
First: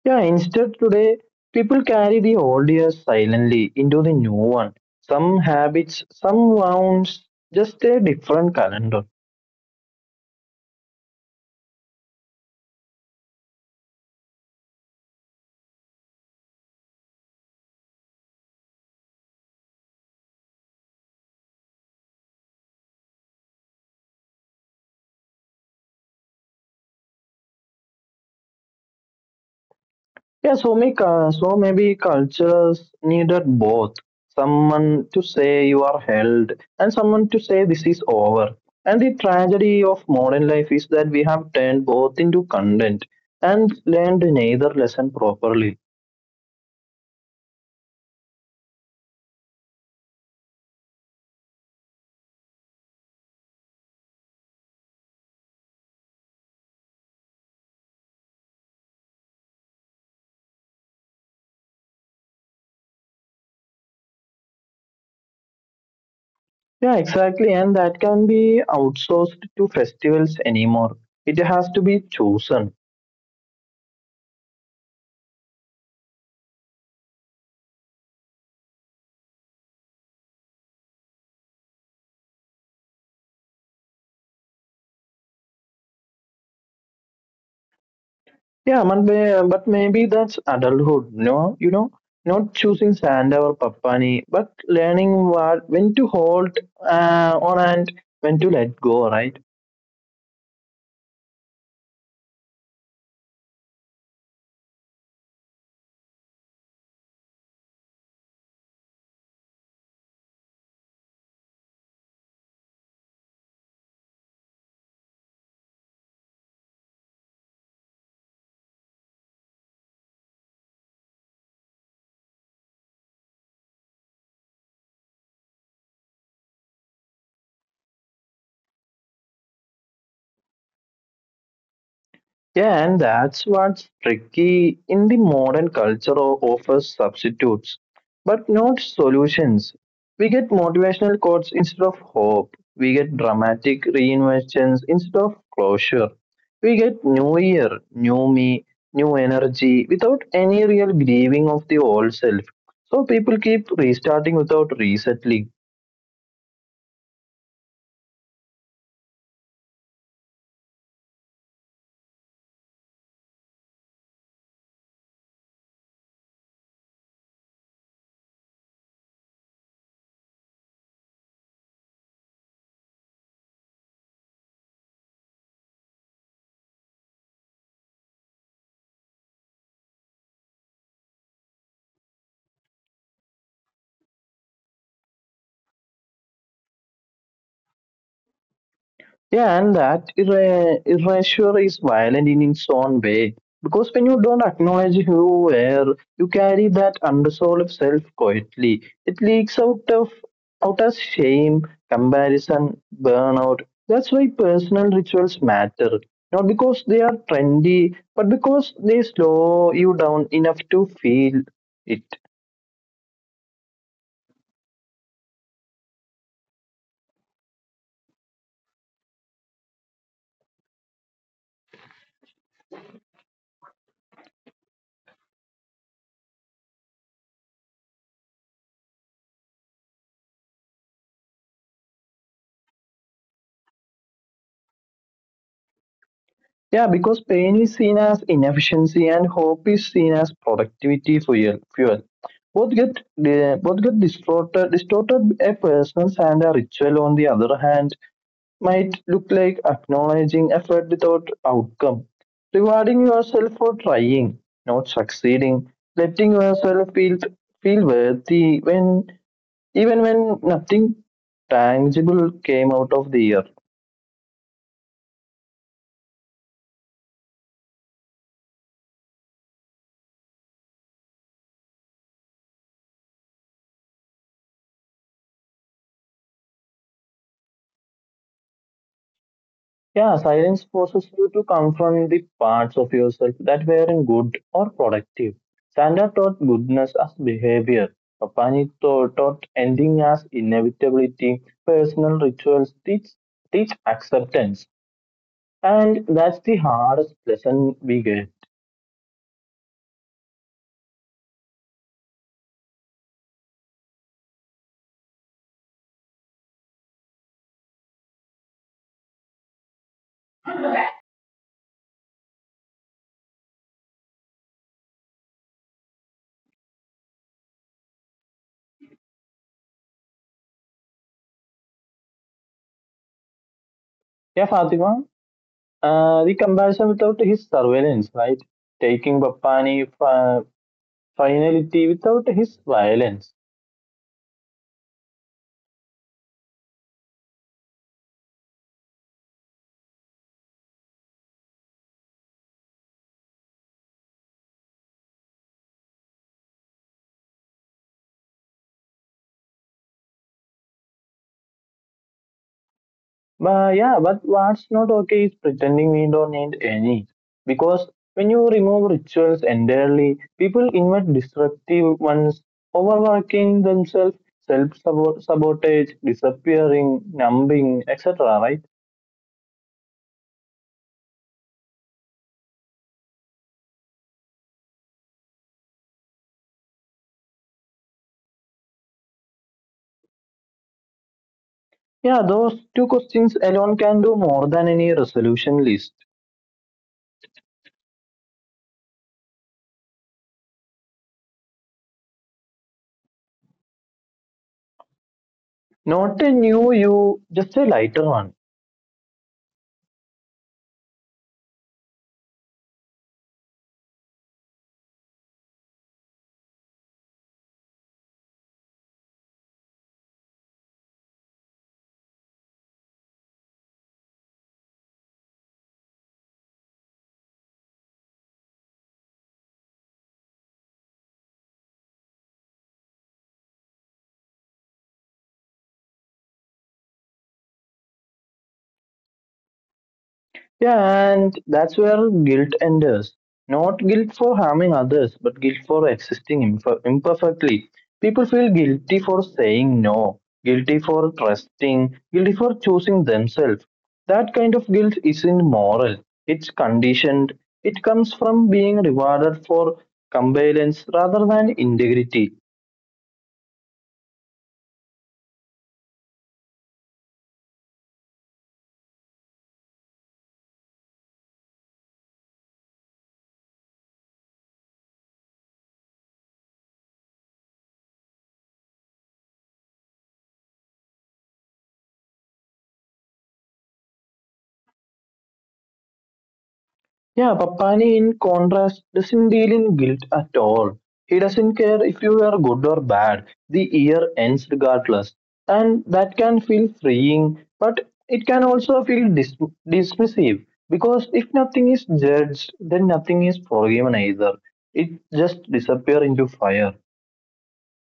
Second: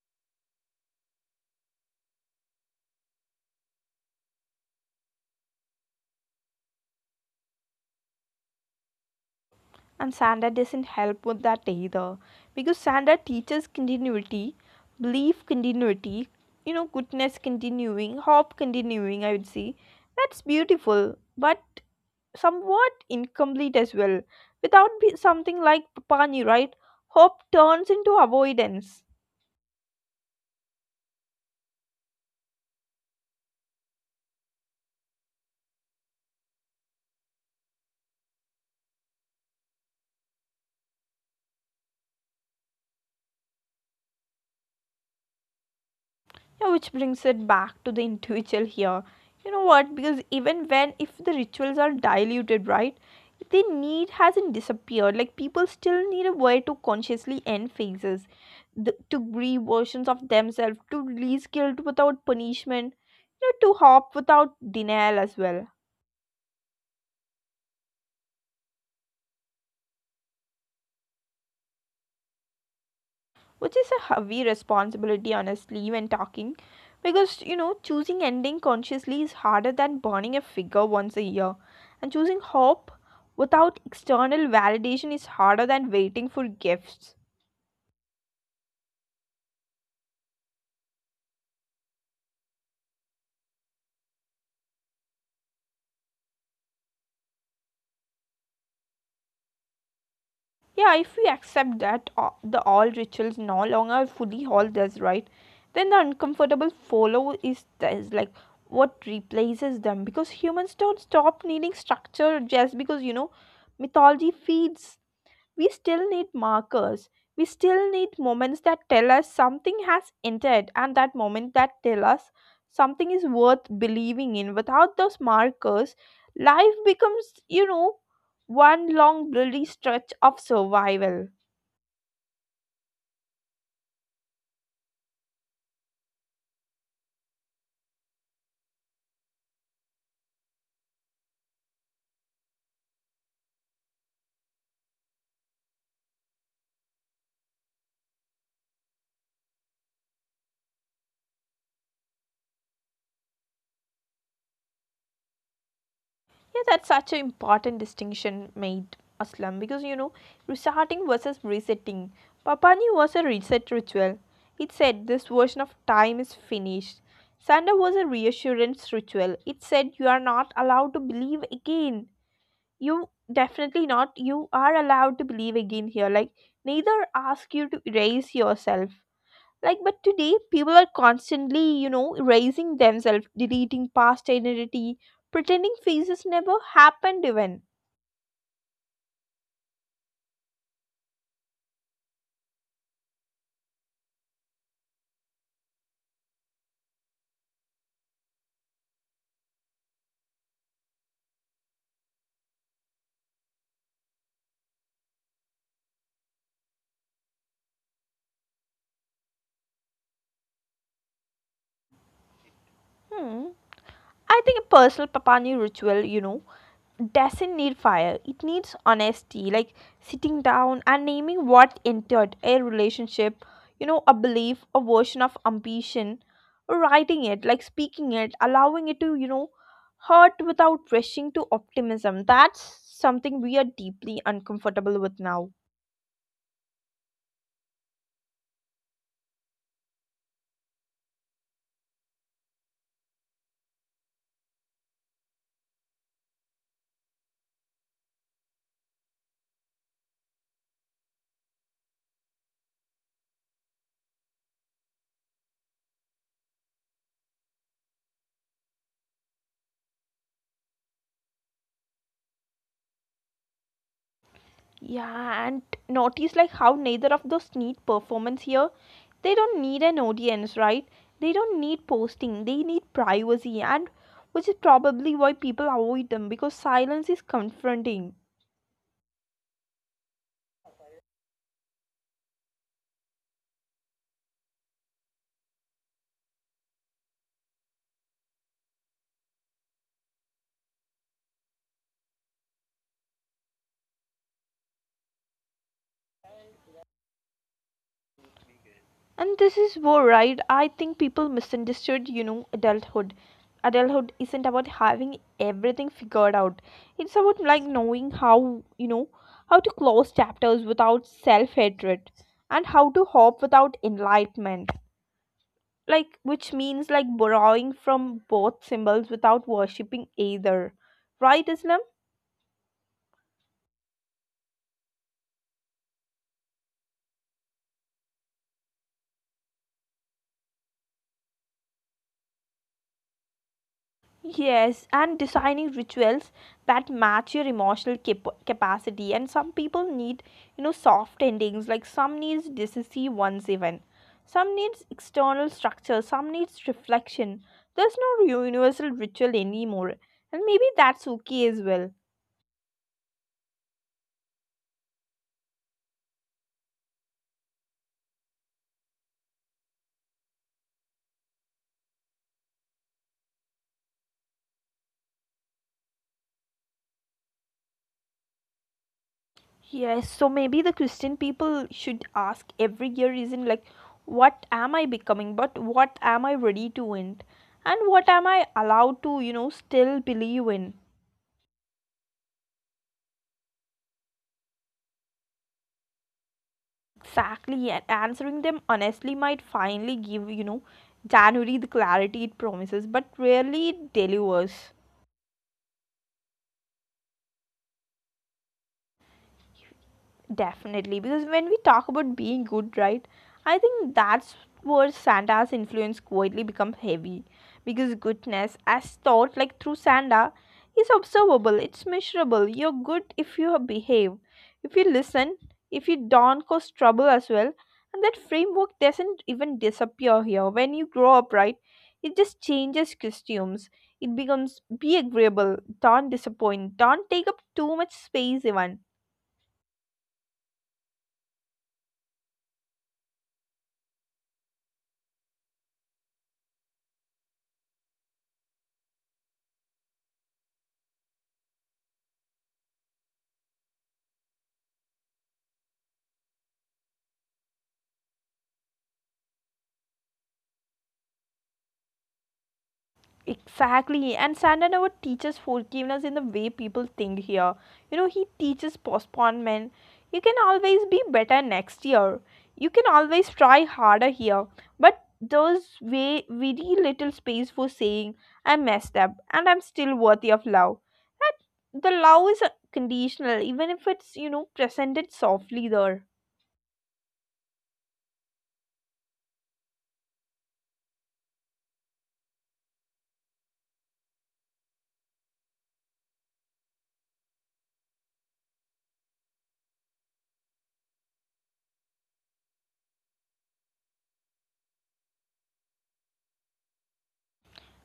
Speaker 2: Yeah, instead today, people carry the old years silently into the new one. Some habits, some wounds, just a different calendar.
Speaker 1: And Sanda doesn't help with that either. Because Sanda teaches continuity, belief continuity, you know, goodness continuing, hope continuing, I would say. That's beautiful, but somewhat incomplete as well. Without something like Papani, right, hope turns into avoidance.
Speaker 2: Yeah, so make so maybe cultures needed both someone to say you are held and someone to say this is over. And the tragedy of modern life is that we have turned both into content and learned neither lesson properly.
Speaker 1: Yeah, which brings it back to the individual here. You know what? Because even when, if the rituals are diluted, right, the need hasn't disappeared. Like, people still need a way to consciously end phases, the, to grieve versions of themselves, to release guilt without punishment, you know, to hope without denial as well.
Speaker 2: Yeah, exactly, and that can be outsourced to festivals anymore. It has to be chosen.
Speaker 1: Which is a heavy responsibility honestly when talking, because, you know, choosing ending consciously is harder than burning a figure once a year, and choosing hope without external validation is harder than waiting for gifts.
Speaker 2: Yeah, but maybe that's adulthood, no? You know, not choosing Santa or Papani, but learning what when to hold on and when to let go, right?
Speaker 1: Yeah, if we accept that the all rituals no longer fully hold us, right, then the uncomfortable follow is like, what replaces them? Because humans don't stop needing structure just because, you know, mythology feeds. We still need markers. We still need moments that tell us something has entered, and that moment that tell us something is worth believing in. Without those markers, life becomes, you know, one long bloody stretch of survival.
Speaker 2: Yeah, and that's what's tricky in the modern culture offers substitutes, but not solutions. We get motivational quotes instead of hope. We get dramatic reinventions instead of closure. We get new year, new me, new energy without any real grieving of the old self. So people keep restarting without resettling.
Speaker 1: Yeah, that's such an important distinction made, Aslam, because, you know, restarting versus resetting. Papani was a reset ritual. It said, this version of time is finished. Sanda was a reassurance ritual. It said you are not allowed to believe again. You definitely not. You are allowed to believe again here. Like neither ask you to erase yourself. Like but today people are constantly, you know, raising themselves, deleting past identity, pretending phases never happened even.
Speaker 2: Yeah, and that erasure is violent in its own way. Because when you don't acknowledge who you were, you carry that unresolved self quietly. It leaks out of out as shame, comparison, burnout. That's why personal rituals matter. Not because they are trendy, but because they slow you down enough to feel it.
Speaker 1: Hmm, I think a personal Papani ritual, you know, doesn't need fire. It needs honesty, like sitting down and naming what entered a relationship, you know, a belief, a version of ambition, writing it, like speaking it, allowing it to, you know, hurt without rushing to optimism. That's something we are deeply uncomfortable with now.
Speaker 2: Yeah, because pain is seen as inefficiency and hope is seen as productivity fuel. Fuel. Both get distorted. Distorted a person's and a ritual, on the other hand, might look like acknowledging effort without outcome, rewarding yourself for trying, not succeeding, letting yourself feel worthy when even when nothing tangible came out of the year.
Speaker 1: Yeah, and notice like how neither of those need performance here. They don't need an audience, right? They don't need posting. They need privacy, and which is probably why people avoid them, because silence is confronting.
Speaker 2: Yeah, silence forces you to confront the parts of yourself that weren't good or productive. Sandra taught goodness as behavior. Papani taught ending as inevitability. Personal rituals teach acceptance. And that's the hardest lesson we get.
Speaker 1: And this is war, right? I think people misunderstood, you know, adulthood. Adulthood isn't about having everything figured out. It's about knowing how, how to close chapters without self-hatred and how to hope without enlightenment. Which means borrowing from both symbols without worshipping either, right, Islam?
Speaker 2: Yeah, Fatima, the comparison without his surveillance, right? Taking Papani finality without his violence.
Speaker 1: Yes, and designing rituals that match your emotional capacity. And some people need, you know, soft endings, like some needs decisive ones, even some needs external structure, some needs reflection. There's no universal ritual anymore, and maybe that's okay as well.
Speaker 2: But yeah, but what's not okay is pretending we don't need any. Because when you remove rituals entirely, people invent destructive ones, overworking themselves, self sabotage, disappearing, numbing, etc. Right?
Speaker 1: Yes, so maybe the Christian people should ask every year reason, like what am I becoming, but what am I ready to end? And what am I allowed to, you know, still believe in?
Speaker 2: Yeah, those two questions alone can do more than any resolution list.
Speaker 1: Exactly, and answering them honestly might finally give, you know, January the clarity it promises, but rarely it delivers.
Speaker 2: Not a new you, just a lighter one.
Speaker 1: Definitely, because when we talk about being good, right, I think that's where Santa's influence quietly becomes heavy. Because goodness, as taught through Santa, is observable, it's measurable. You're good if you behave, if you listen, if you don't cause trouble as well. And that framework doesn't even disappear here. When you grow up, right, it just changes costumes. It becomes be agreeable, don't disappoint, don't take up too much space, even.
Speaker 2: Yeah, and that's where guilt enters. Not guilt for harming others, but guilt for existing imperfectly. People feel guilty for saying no, guilty for trusting, guilty for choosing themselves. That kind of guilt isn't moral, it's conditioned. It comes from being rewarded for compliance rather than integrity.
Speaker 1: Exactly, and Santa never teaches forgiveness in the way people think here. You know, he teaches postponement. You can always be better next year. You can always try harder here. But there's way very little space for saying I messed up and I'm still worthy of love. That the love is conditional, even if it's, you know, presented softly there.
Speaker 2: Yeah, Papani, in contrast, doesn't deal in guilt at all. He doesn't care if you are good or bad. The year ends regardless. And that can feel freeing, but it can also feel dismissive. Because if nothing is judged, then nothing is forgiven either. It just disappears into fire.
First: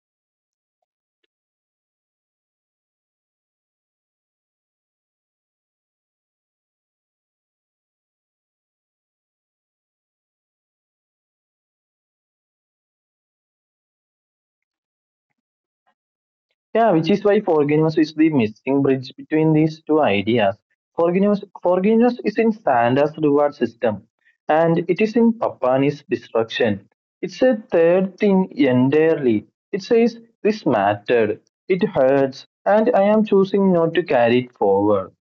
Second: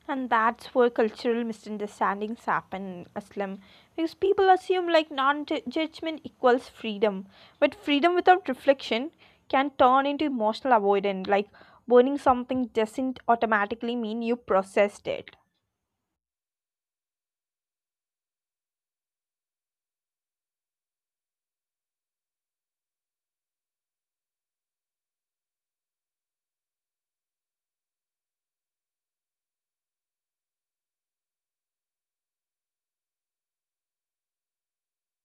Speaker 1: And that's where cultural misunderstandings happen, Aslam. Because people assume non-judgment equals freedom, but freedom without reflection can turn into emotional avoidance, like burning something doesn't automatically mean you processed it.
Speaker 2: Yeah, which is why forgiveness is the missing bridge between these two ideas. Forgiveness is in Santa's reward system, and it is in Papani's destruction. It's a third thing entirely. It says, this mattered, it hurts, and I am choosing not to carry it forward.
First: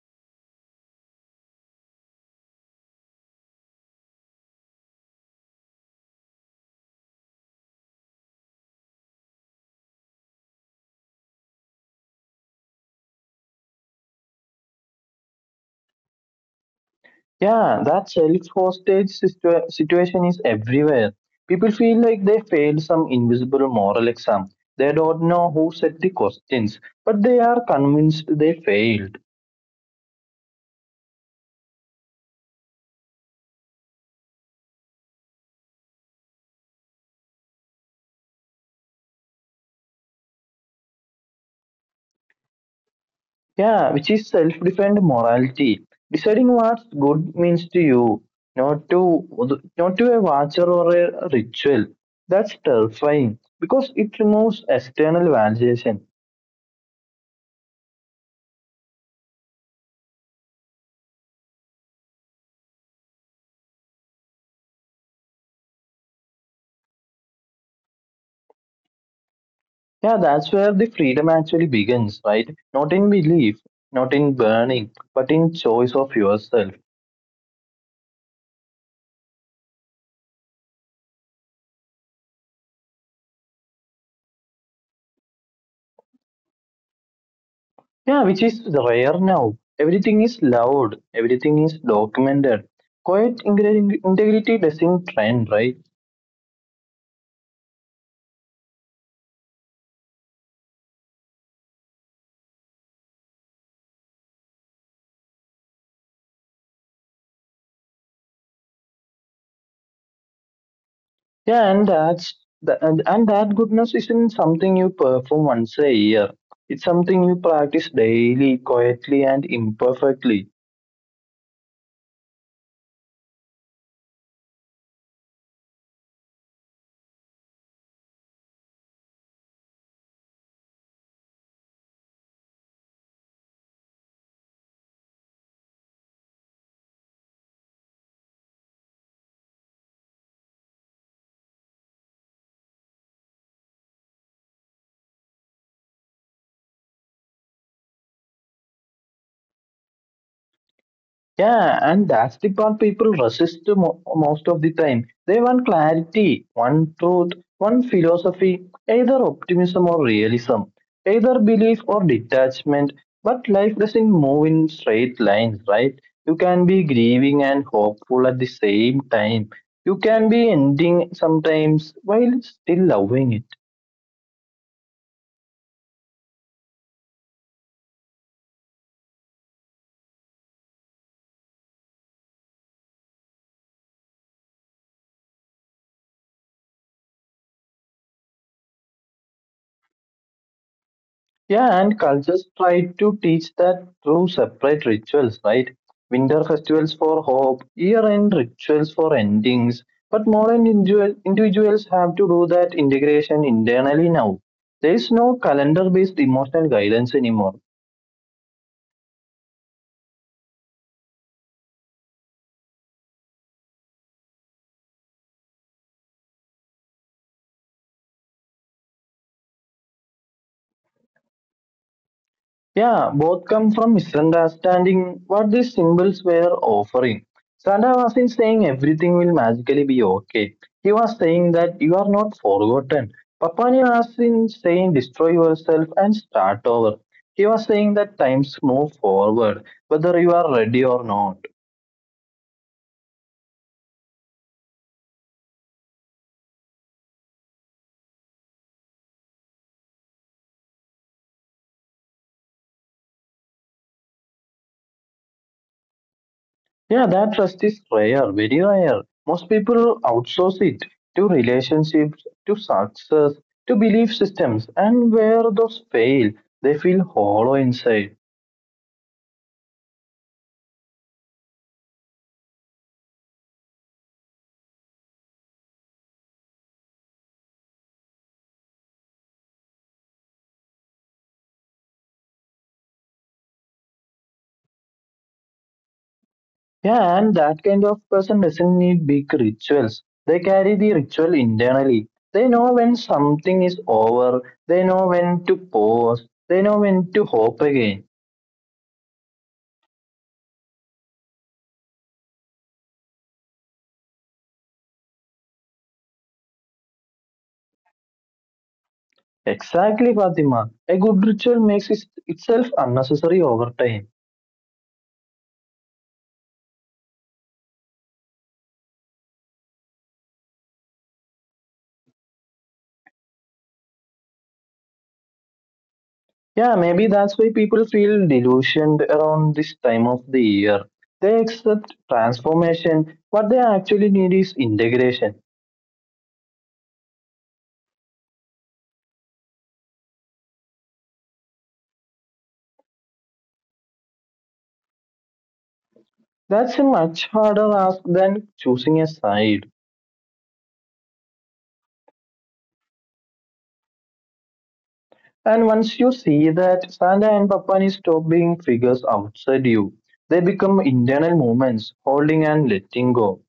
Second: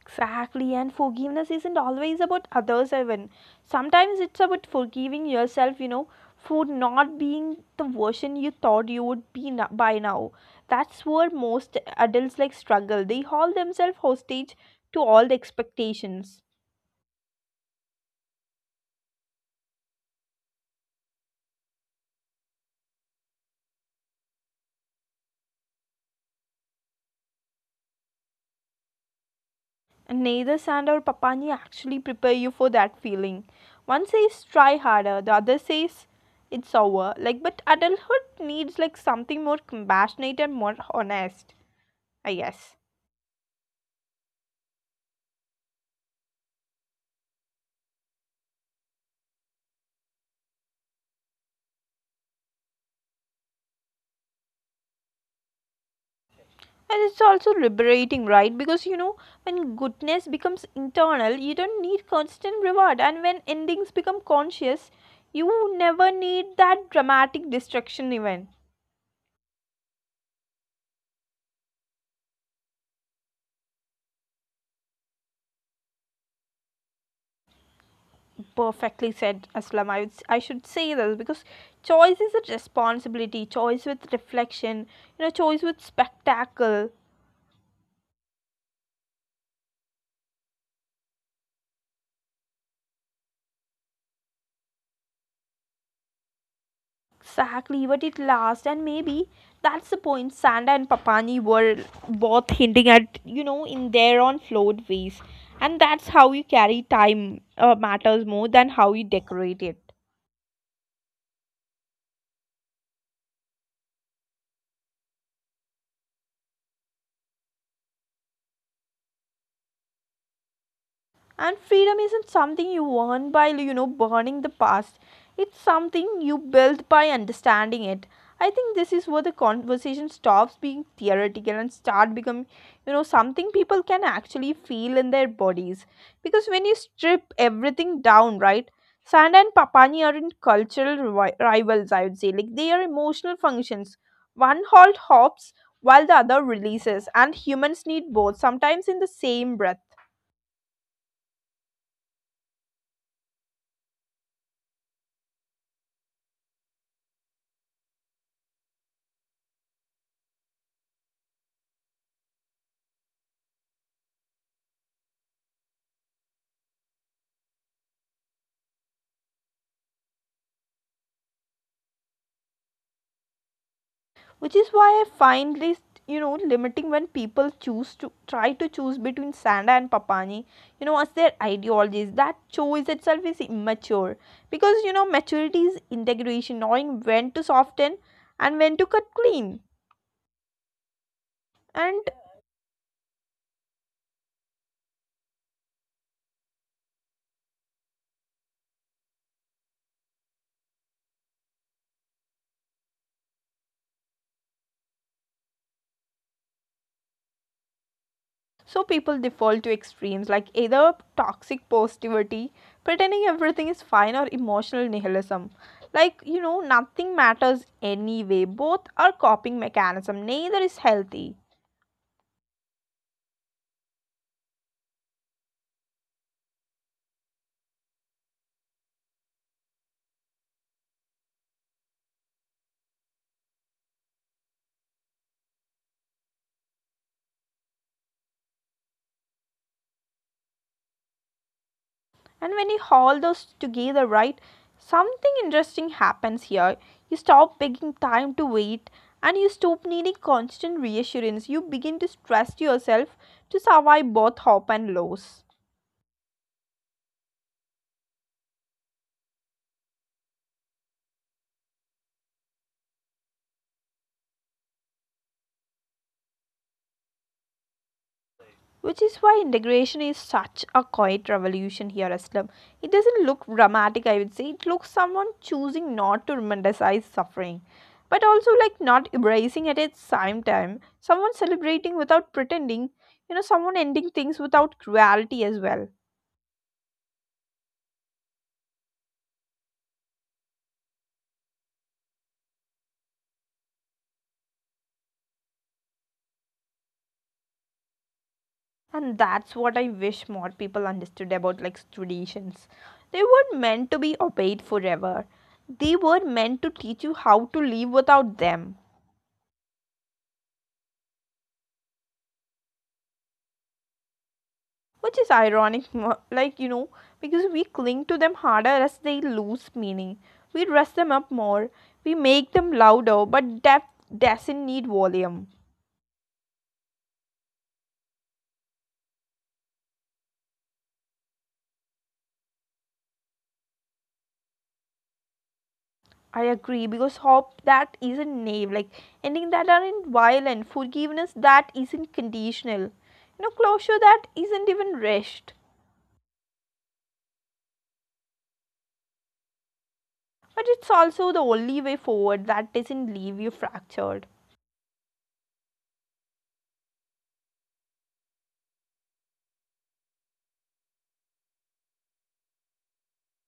Speaker 1: Exactly, and forgiveness isn't always about others, even. Sometimes it's about forgiving yourself, you know, for not being the version you thought you would be by now. That's where most adults struggle. They hold themselves hostage to all the expectations.
Speaker 2: Yeah, that self-hostage situation is everywhere. People feel like they failed some invisible moral exam. They don't know who set the questions, but they are convinced they failed.
Speaker 1: And neither Sand or Papani actually prepare you for that feeling. One says try harder, the other says it's over. Like, but adulthood needs something more compassionate and more honest, I guess.
Speaker 2: Yeah, which is self-defined morality. Deciding what's good means to you, not to a watcher or a ritual. That's terrifying because it removes external validation.
Speaker 1: And it's also liberating, right? Because you know, when goodness becomes internal, you don't need constant reward. And when endings become conscious, you never need that dramatic destruction event.
Speaker 2: Yeah, that's where the freedom actually begins, right? Not in belief, not in burning, but in choice of yourself.
Speaker 1: Perfectly said, Aslam. I, would, I should say this because choice is a responsibility, choice with reflection, you know, choice with spectacle.
Speaker 2: Yeah, which is rare now. Everything is loud, everything is documented. Quiet integrity doesn't trend, right?
Speaker 1: Exactly, but it lasts, and maybe that's the point. Sanda and Papani were both hinting at, you know, in their own flawed ways, and that's how you carry time matters more than how you decorate it.
Speaker 2: Yeah, and that goodness isn't something you perform once a year. It's something you practice daily, quietly, and imperfectly.
Speaker 1: And freedom isn't something you earn by, you know, burning the past. It's something you build by understanding it. I think this is where the conversation stops being theoretical and start becoming, you know, something people can actually feel in their bodies. Because when you strip everything down, right? Sanda and Papani aren't cultural rivals, I would say. Like they are emotional functions. One halt hops while the other releases, and humans need both, sometimes in the same breath.
Speaker 2: Yeah, and that's the part people resist the most of the time. They want clarity, one truth, one philosophy, either optimism or realism, either belief or detachment. But life doesn't move in straight lines, right? You can be grieving and hopeful at the same time. You can be ending sometimes while still loving it.
Speaker 1: Which is why I find this, you know, limiting when people choose to try to choose between Sanda and Papani, you know, as their ideologies. That choice itself is immature because, you know, maturity is integration, knowing when to soften and when to cut clean.
Speaker 2: Yeah,
Speaker 1: And
Speaker 2: and cultures try to teach that through separate rituals, right? Winter festivals for hope, year end rituals for endings. But modern individuals have to do that integration internally now. There is no calendar based emotional guidance anymore.
Speaker 1: so people default to extremes, like either toxic positivity pretending everything is fine or emotional nihilism, like, you know, nothing matters anyway. Both are coping mechanism, neither is healthy.
Speaker 2: Yeah, both come from misunderstanding what these symbols were offering. Santa wasn't saying everything will magically be okay. He was saying that you are not forgotten. Papani wasn't saying destroy yourself and start over. He was saying that times move forward, whether you are ready or not.
Speaker 1: And when you haul those together, right, something interesting happens here. You stop taking time to wait, and you stop needing constant reassurance. You begin to trust yourself to survive both hope and loss.
Speaker 2: Yeah, that trust is rare, very rare. Most people outsource it to relationships, to success, to belief systems, and where those fail, they feel hollow inside.
Speaker 1: Which is why integration is such a quiet revolution here, Aslam. It doesn't look dramatic, I would say. It looks someone choosing not to romanticize suffering, but also not embracing it at the same time. Someone celebrating without pretending, you know, someone ending things without cruelty as well.
Speaker 2: Yeah, and that kind of person doesn't need big rituals. They carry the ritual internally. They know when something is over, they know when to pause, they know when to hope again.
Speaker 1: And that's what I wish more people understood about traditions. They weren't meant to be obeyed forever. They were meant to teach you how to live without them.
Speaker 2: Exactly, Fatima. A good ritual makes itself unnecessary over time.
Speaker 1: Which is ironic, you know, because we cling to them harder as they lose meaning. We dress them up more, we make them louder, but depth doesn't need volume.
Speaker 2: Yeah, maybe that's why people feel delusioned around this time of the year. They accept transformation. What they actually need is integration.
Speaker 1: I agree, because hope that isn't naive, like ending that aren't violent, forgiveness that isn't conditional, you know, closure that isn't even rushed.
Speaker 2: That's a much harder ask than choosing a side.
Speaker 1: But it's also the only way forward that doesn't leave you fractured.
Speaker 2: And once you see that Santa and Papani stop being figures outside you, they become internal movements, holding and letting go.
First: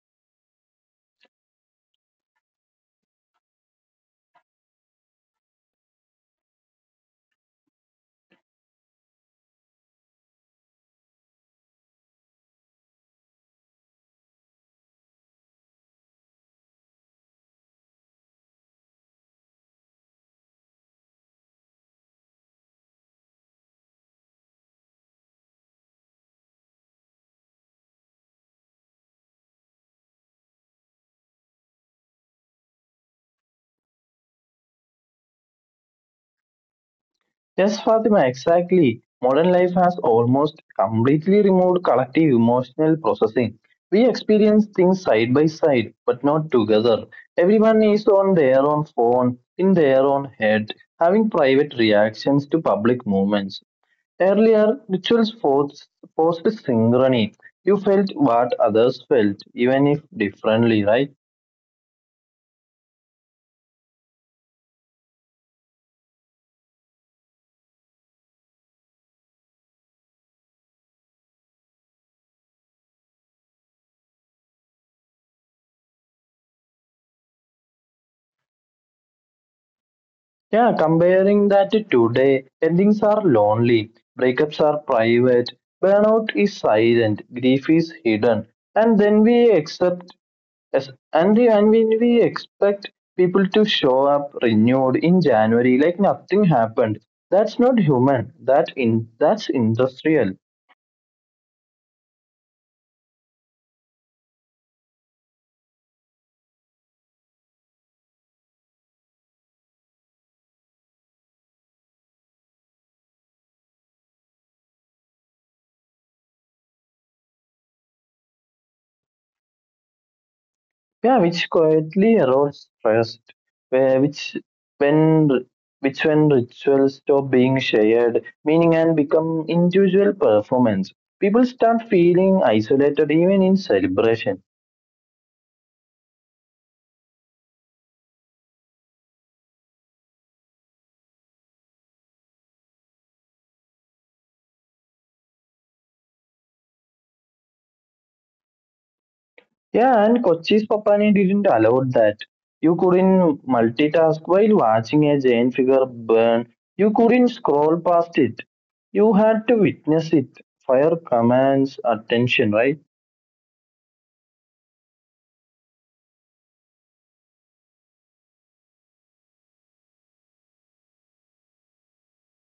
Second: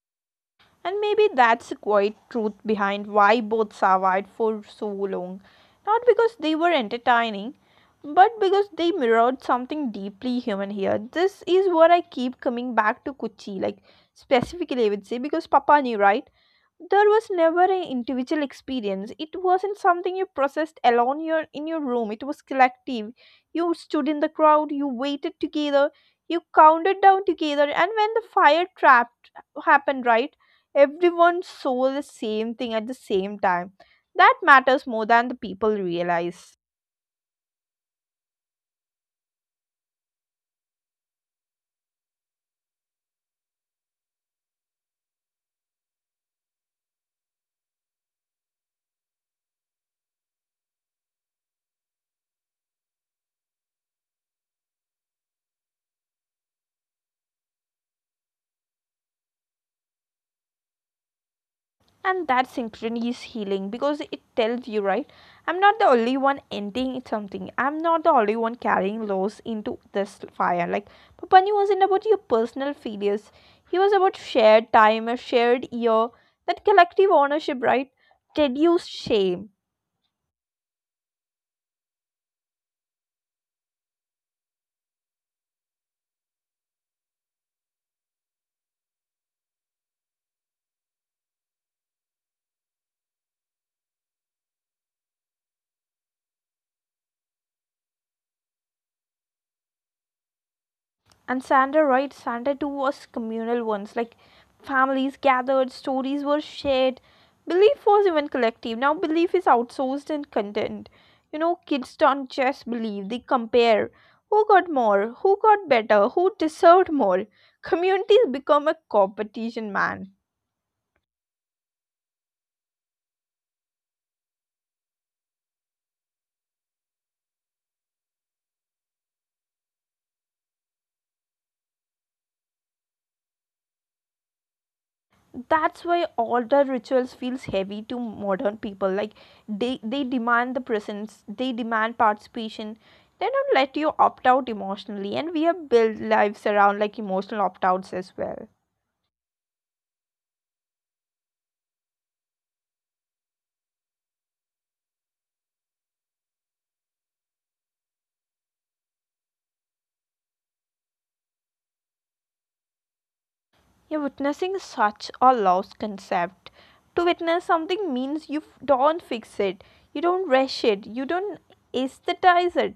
Speaker 1: And maybe that's the quiet truth behind why both survived for so long. Not because they were entertaining, but because they mirrored something deeply human here. This is what I keep coming back to Kuchi, specifically, I would say, because Papa knew, right? There was never an individual experience, it wasn't something you processed alone your in your room, it was collective. You stood in the crowd, you waited together, you counted down together, and when the fire trap happened, right, everyone saw the same thing at the same time. That matters more than the people realize.
Speaker 2: Yes, Fatima, exactly. Modern life has almost completely removed collective emotional processing. We experience things side by side, but not together. Everyone is on their own phone, in their own head, having private reactions to public movements. Earlier, forced synchrony. You felt what others felt, even if differently, right?
Speaker 1: And that synchrony is healing because it tells you, right, I'm not the only one ending something, I'm not the only one carrying loss into this fire. Like Papani wasn't about your personal failures, he was about shared time, a shared year. That collective ownership, right, reduced shame.
Speaker 2: Yeah, comparing that to today, endings are lonely, breakups are private, burnout is silent, grief is hidden, and then we accept, as- and the- and when we expect people to show up renewed in January like nothing happened. That's not human. That's industrial.
Speaker 1: And Santa, right? Santa too was communal once. Like families gathered, stories were shared. Belief was even collective. Now belief is outsourced and content. You know, kids don't just believe, they compare. Who got more? Who got better? Who deserved more? Communities become a competition, man.
Speaker 2: Yeah, which quietly erodes trust, where when which when rituals stop being shared meaning and become individual performance, people start feeling isolated even in celebration.
Speaker 1: That's why older rituals feels heavy to modern people, they demand the presence, they demand participation. They don't let you opt out emotionally, and we have built lives around emotional opt outs as well.
Speaker 2: Yeah, and Kochi's Papani didn't allow that. You couldn't multitask while watching a giant figure burn. You couldn't scroll past it. You had to witness it. Fire commands attention, right?
Speaker 1: You're witnessing is such a lost concept. To witness something means you don't fix it, you don't rush it, you don't aesthetize it,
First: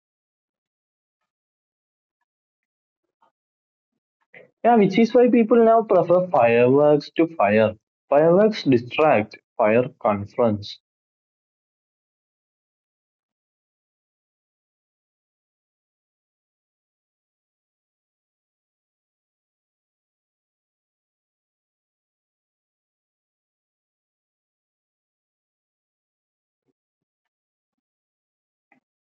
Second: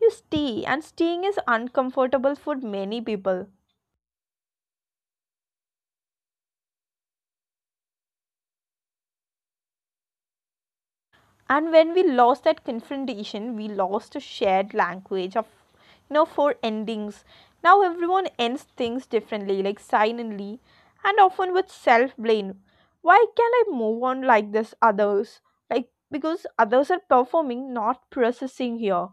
Speaker 1: you stay. And staying is uncomfortable for many people.
Speaker 2: Yeah, which is why people now prefer fireworks to fire. Fireworks distract, fire confronts.
Speaker 1: And when we lost that confrontation, we lost a shared language of, you know, for endings. Now everyone ends things differently, like silently, and often with self blame. Why can not I move on like this others, like because others are performing, not processing here.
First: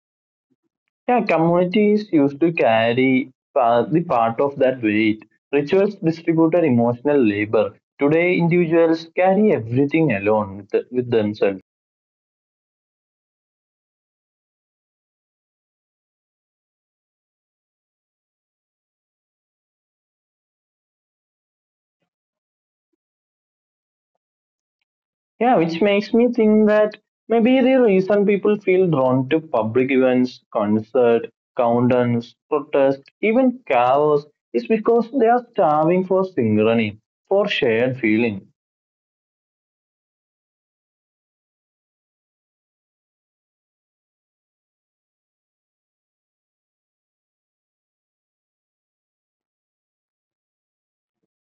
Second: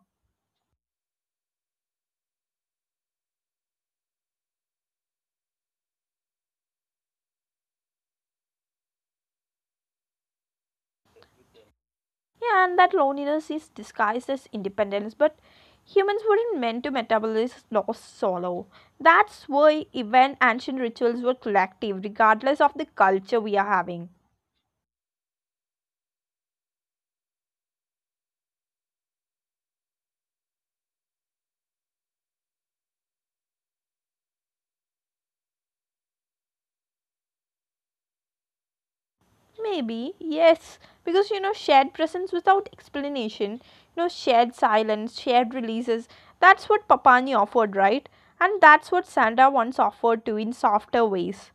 Speaker 2: Yeah, communities used to carry the part of that weight. Rituals distributed emotional labor. Today, individuals carry everything alone with themselves.
Speaker 1: Yeah, and that loneliness is disguised as independence, but humans weren't meant to metabolize loss solo. That's why even ancient rituals were collective regardless of the culture we are having.
Speaker 2: Yeah, which makes me think that maybe the reason people feel drawn to public events, concert, countdowns, protests, even chaos is because they are starving for synchrony, for shared feeling.
Speaker 1: Maybe, yes, because you know, shared presence without explanation, you know, shared silence, shared releases, that's what Papani offered, right? And that's what Sanda once offered too in softer ways.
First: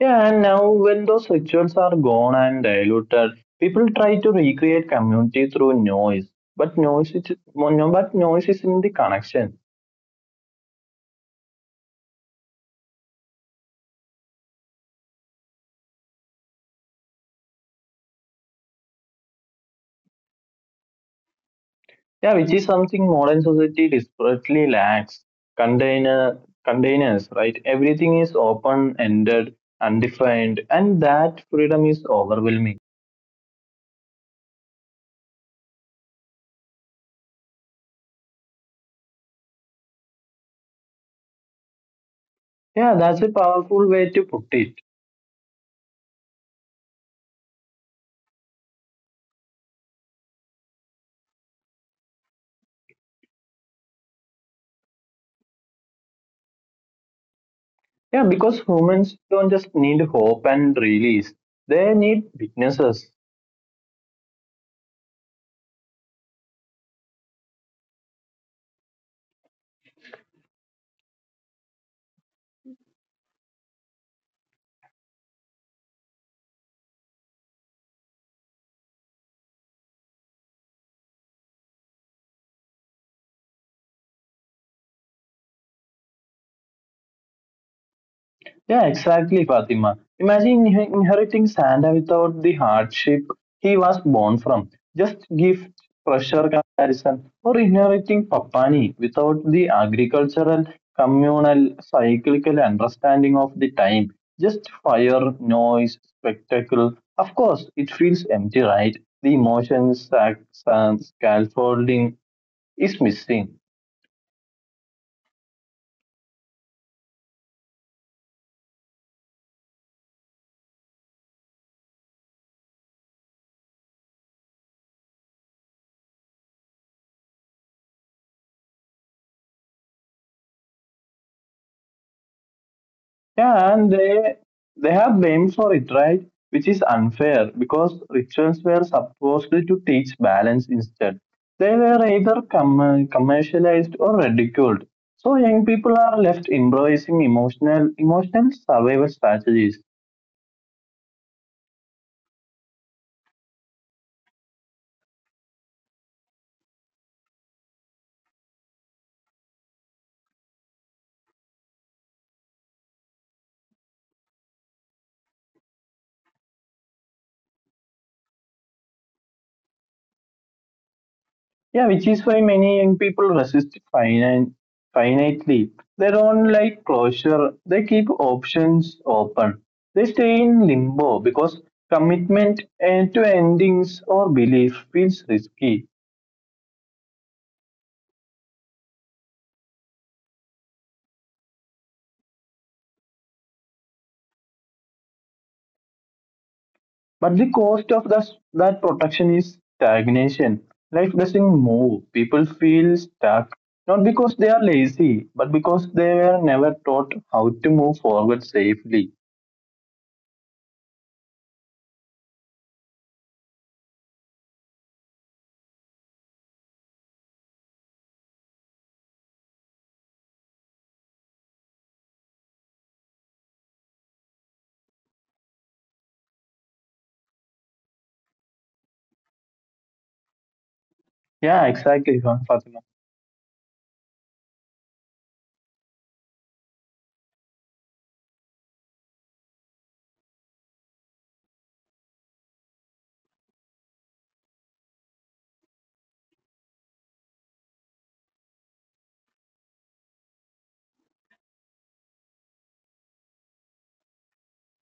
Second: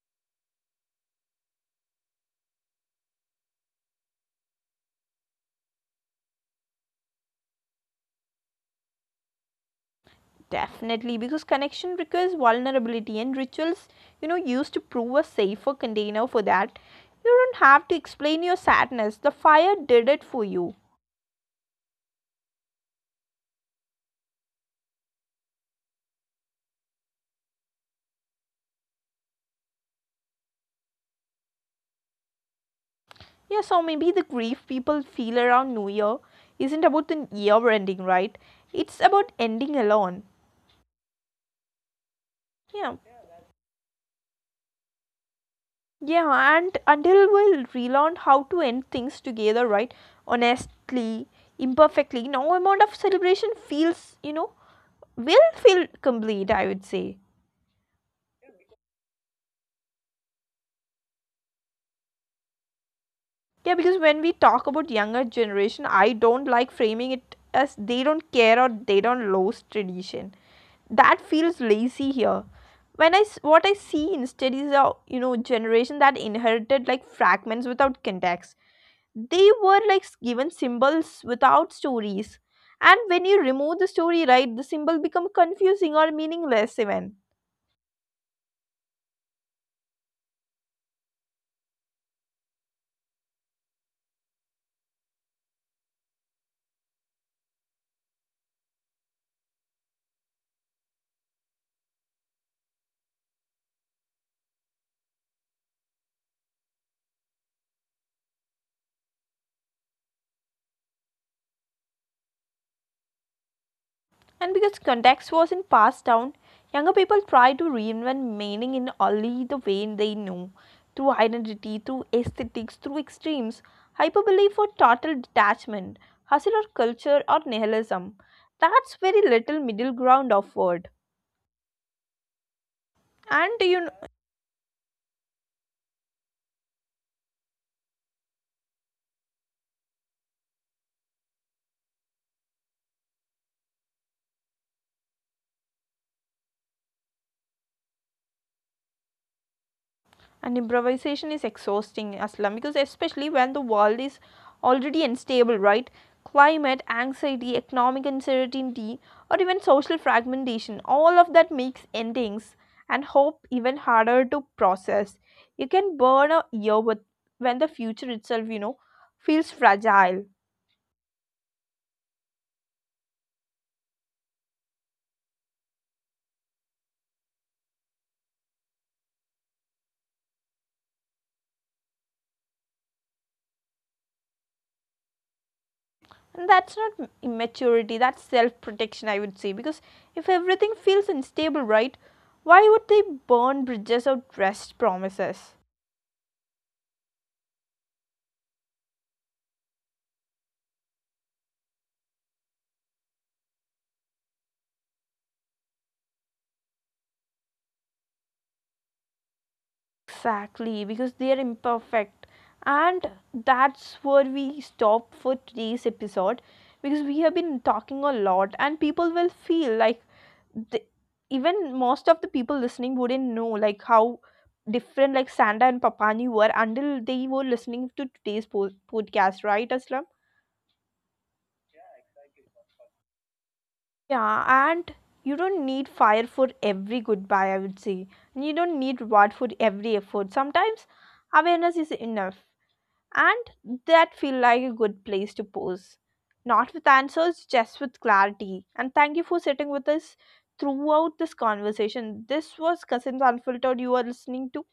Speaker 2: Yeah, and now when those rituals are gone and diluted, people try to recreate community through noise. But noise is, no, but noise is in the connection.
Speaker 1: Definitely, because connection requires vulnerability, and rituals, you know, used to prove a safer container for that. You don't have to explain your sadness, the fire did it for you.
Speaker 2: Yeah, which is something modern society desperately lacks. Container Containers, right? Everything is open ended, undefined, and that freedom is overwhelming.
Speaker 1: Yeah, so maybe the grief people feel around New Year isn't about the year ending, right? It's about ending alone. Yeah,
Speaker 2: Yeah, that's a powerful way to put it.
Speaker 1: yeah, and until we'll relearn how to end things together, right? Honestly, imperfectly, no amount of celebration feels, you know, will feel complete, I would say.
Speaker 2: Yeah, because humans don't just need hope and release; they need witnesses.
Speaker 1: Yeah, because when we talk about younger generation, I don't like framing it as they don't care or they don't lose tradition. That feels lazy here. When what I see instead is a, you know, generation that inherited fragments without context. They were like given symbols without stories, and when you remove the story, right, the symbol become confusing or meaningless even.
Speaker 2: Yeah, exactly, Fatima. Imagine inheriting Santa without the hardship he was born from. Just give pressure comparison, or inheriting Papani without the agricultural, communal, cyclical understanding of the time. Just fire, noise, spectacle. Of course, it feels empty, right? The emotions, sac- and scaffolding is missing.
Speaker 1: And because context wasn't passed down, younger people tried to reinvent meaning in only the way they knew, through identity, through aesthetics, through extremes, hyperbole for total detachment, hustle or culture or nihilism. That's very little middle ground offered.
Speaker 2: Yeah,
Speaker 1: And
Speaker 2: and
Speaker 1: you know,
Speaker 2: they have blamed for it, right? Which is unfair because rituals were supposed to teach balance instead. They were either commercialized or ridiculed. So young people are left improvising emotional survival strategies.
Speaker 1: and improvisation is exhausting, Aslam, because especially when the world is already unstable, right? Climate, anxiety, economic uncertainty, or even social fragmentation, all of that makes endings and hope even harder to process. You can burn a year with when the future itself, you know, feels fragile.
Speaker 2: Yeah, which is why many young people resist finitely. They don't like closure. They keep options open. They stay in limbo because commitment and to endings or belief feels risky.
Speaker 1: And that's not immaturity, that's self protection, I would say, because if everything feels unstable, right? Why would they burn bridges or rest promises?
Speaker 2: But the cost of this, that protection is stagnation. Life doesn't move. People feel stuck. Not because they are lazy, but because they were never taught how to move forward safely.
Speaker 1: Exactly, because they are imperfect. And that's where we stop for today's episode, because we have been talking a lot, and people will feel like the, even most of the people listening wouldn't know how different Sanda and Papani were until they were listening to today's podcast, right, Aslam?
Speaker 2: Yeah, exactly, huh, Fatima.
Speaker 1: Yeah, and you don't need fire for every goodbye, I would say. And you don't need reward for every effort. Sometimes awareness is enough. And that feel like a good place to pose, not with answers, just with clarity. And thank you for sitting with us throughout this conversation. This was Cousins Unfiltered you are listening to,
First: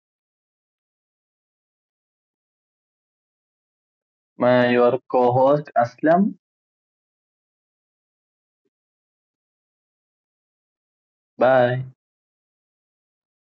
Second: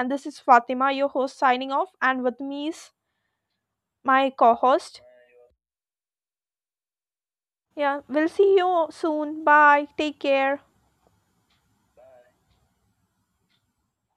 Speaker 1: and this is Fatima your host signing off, and with me is my
Speaker 2: My your
Speaker 1: co-host.
Speaker 2: co-host Aslam.
Speaker 1: Yeah, we'll see you soon. Bye, take care.
Speaker 2: Bye.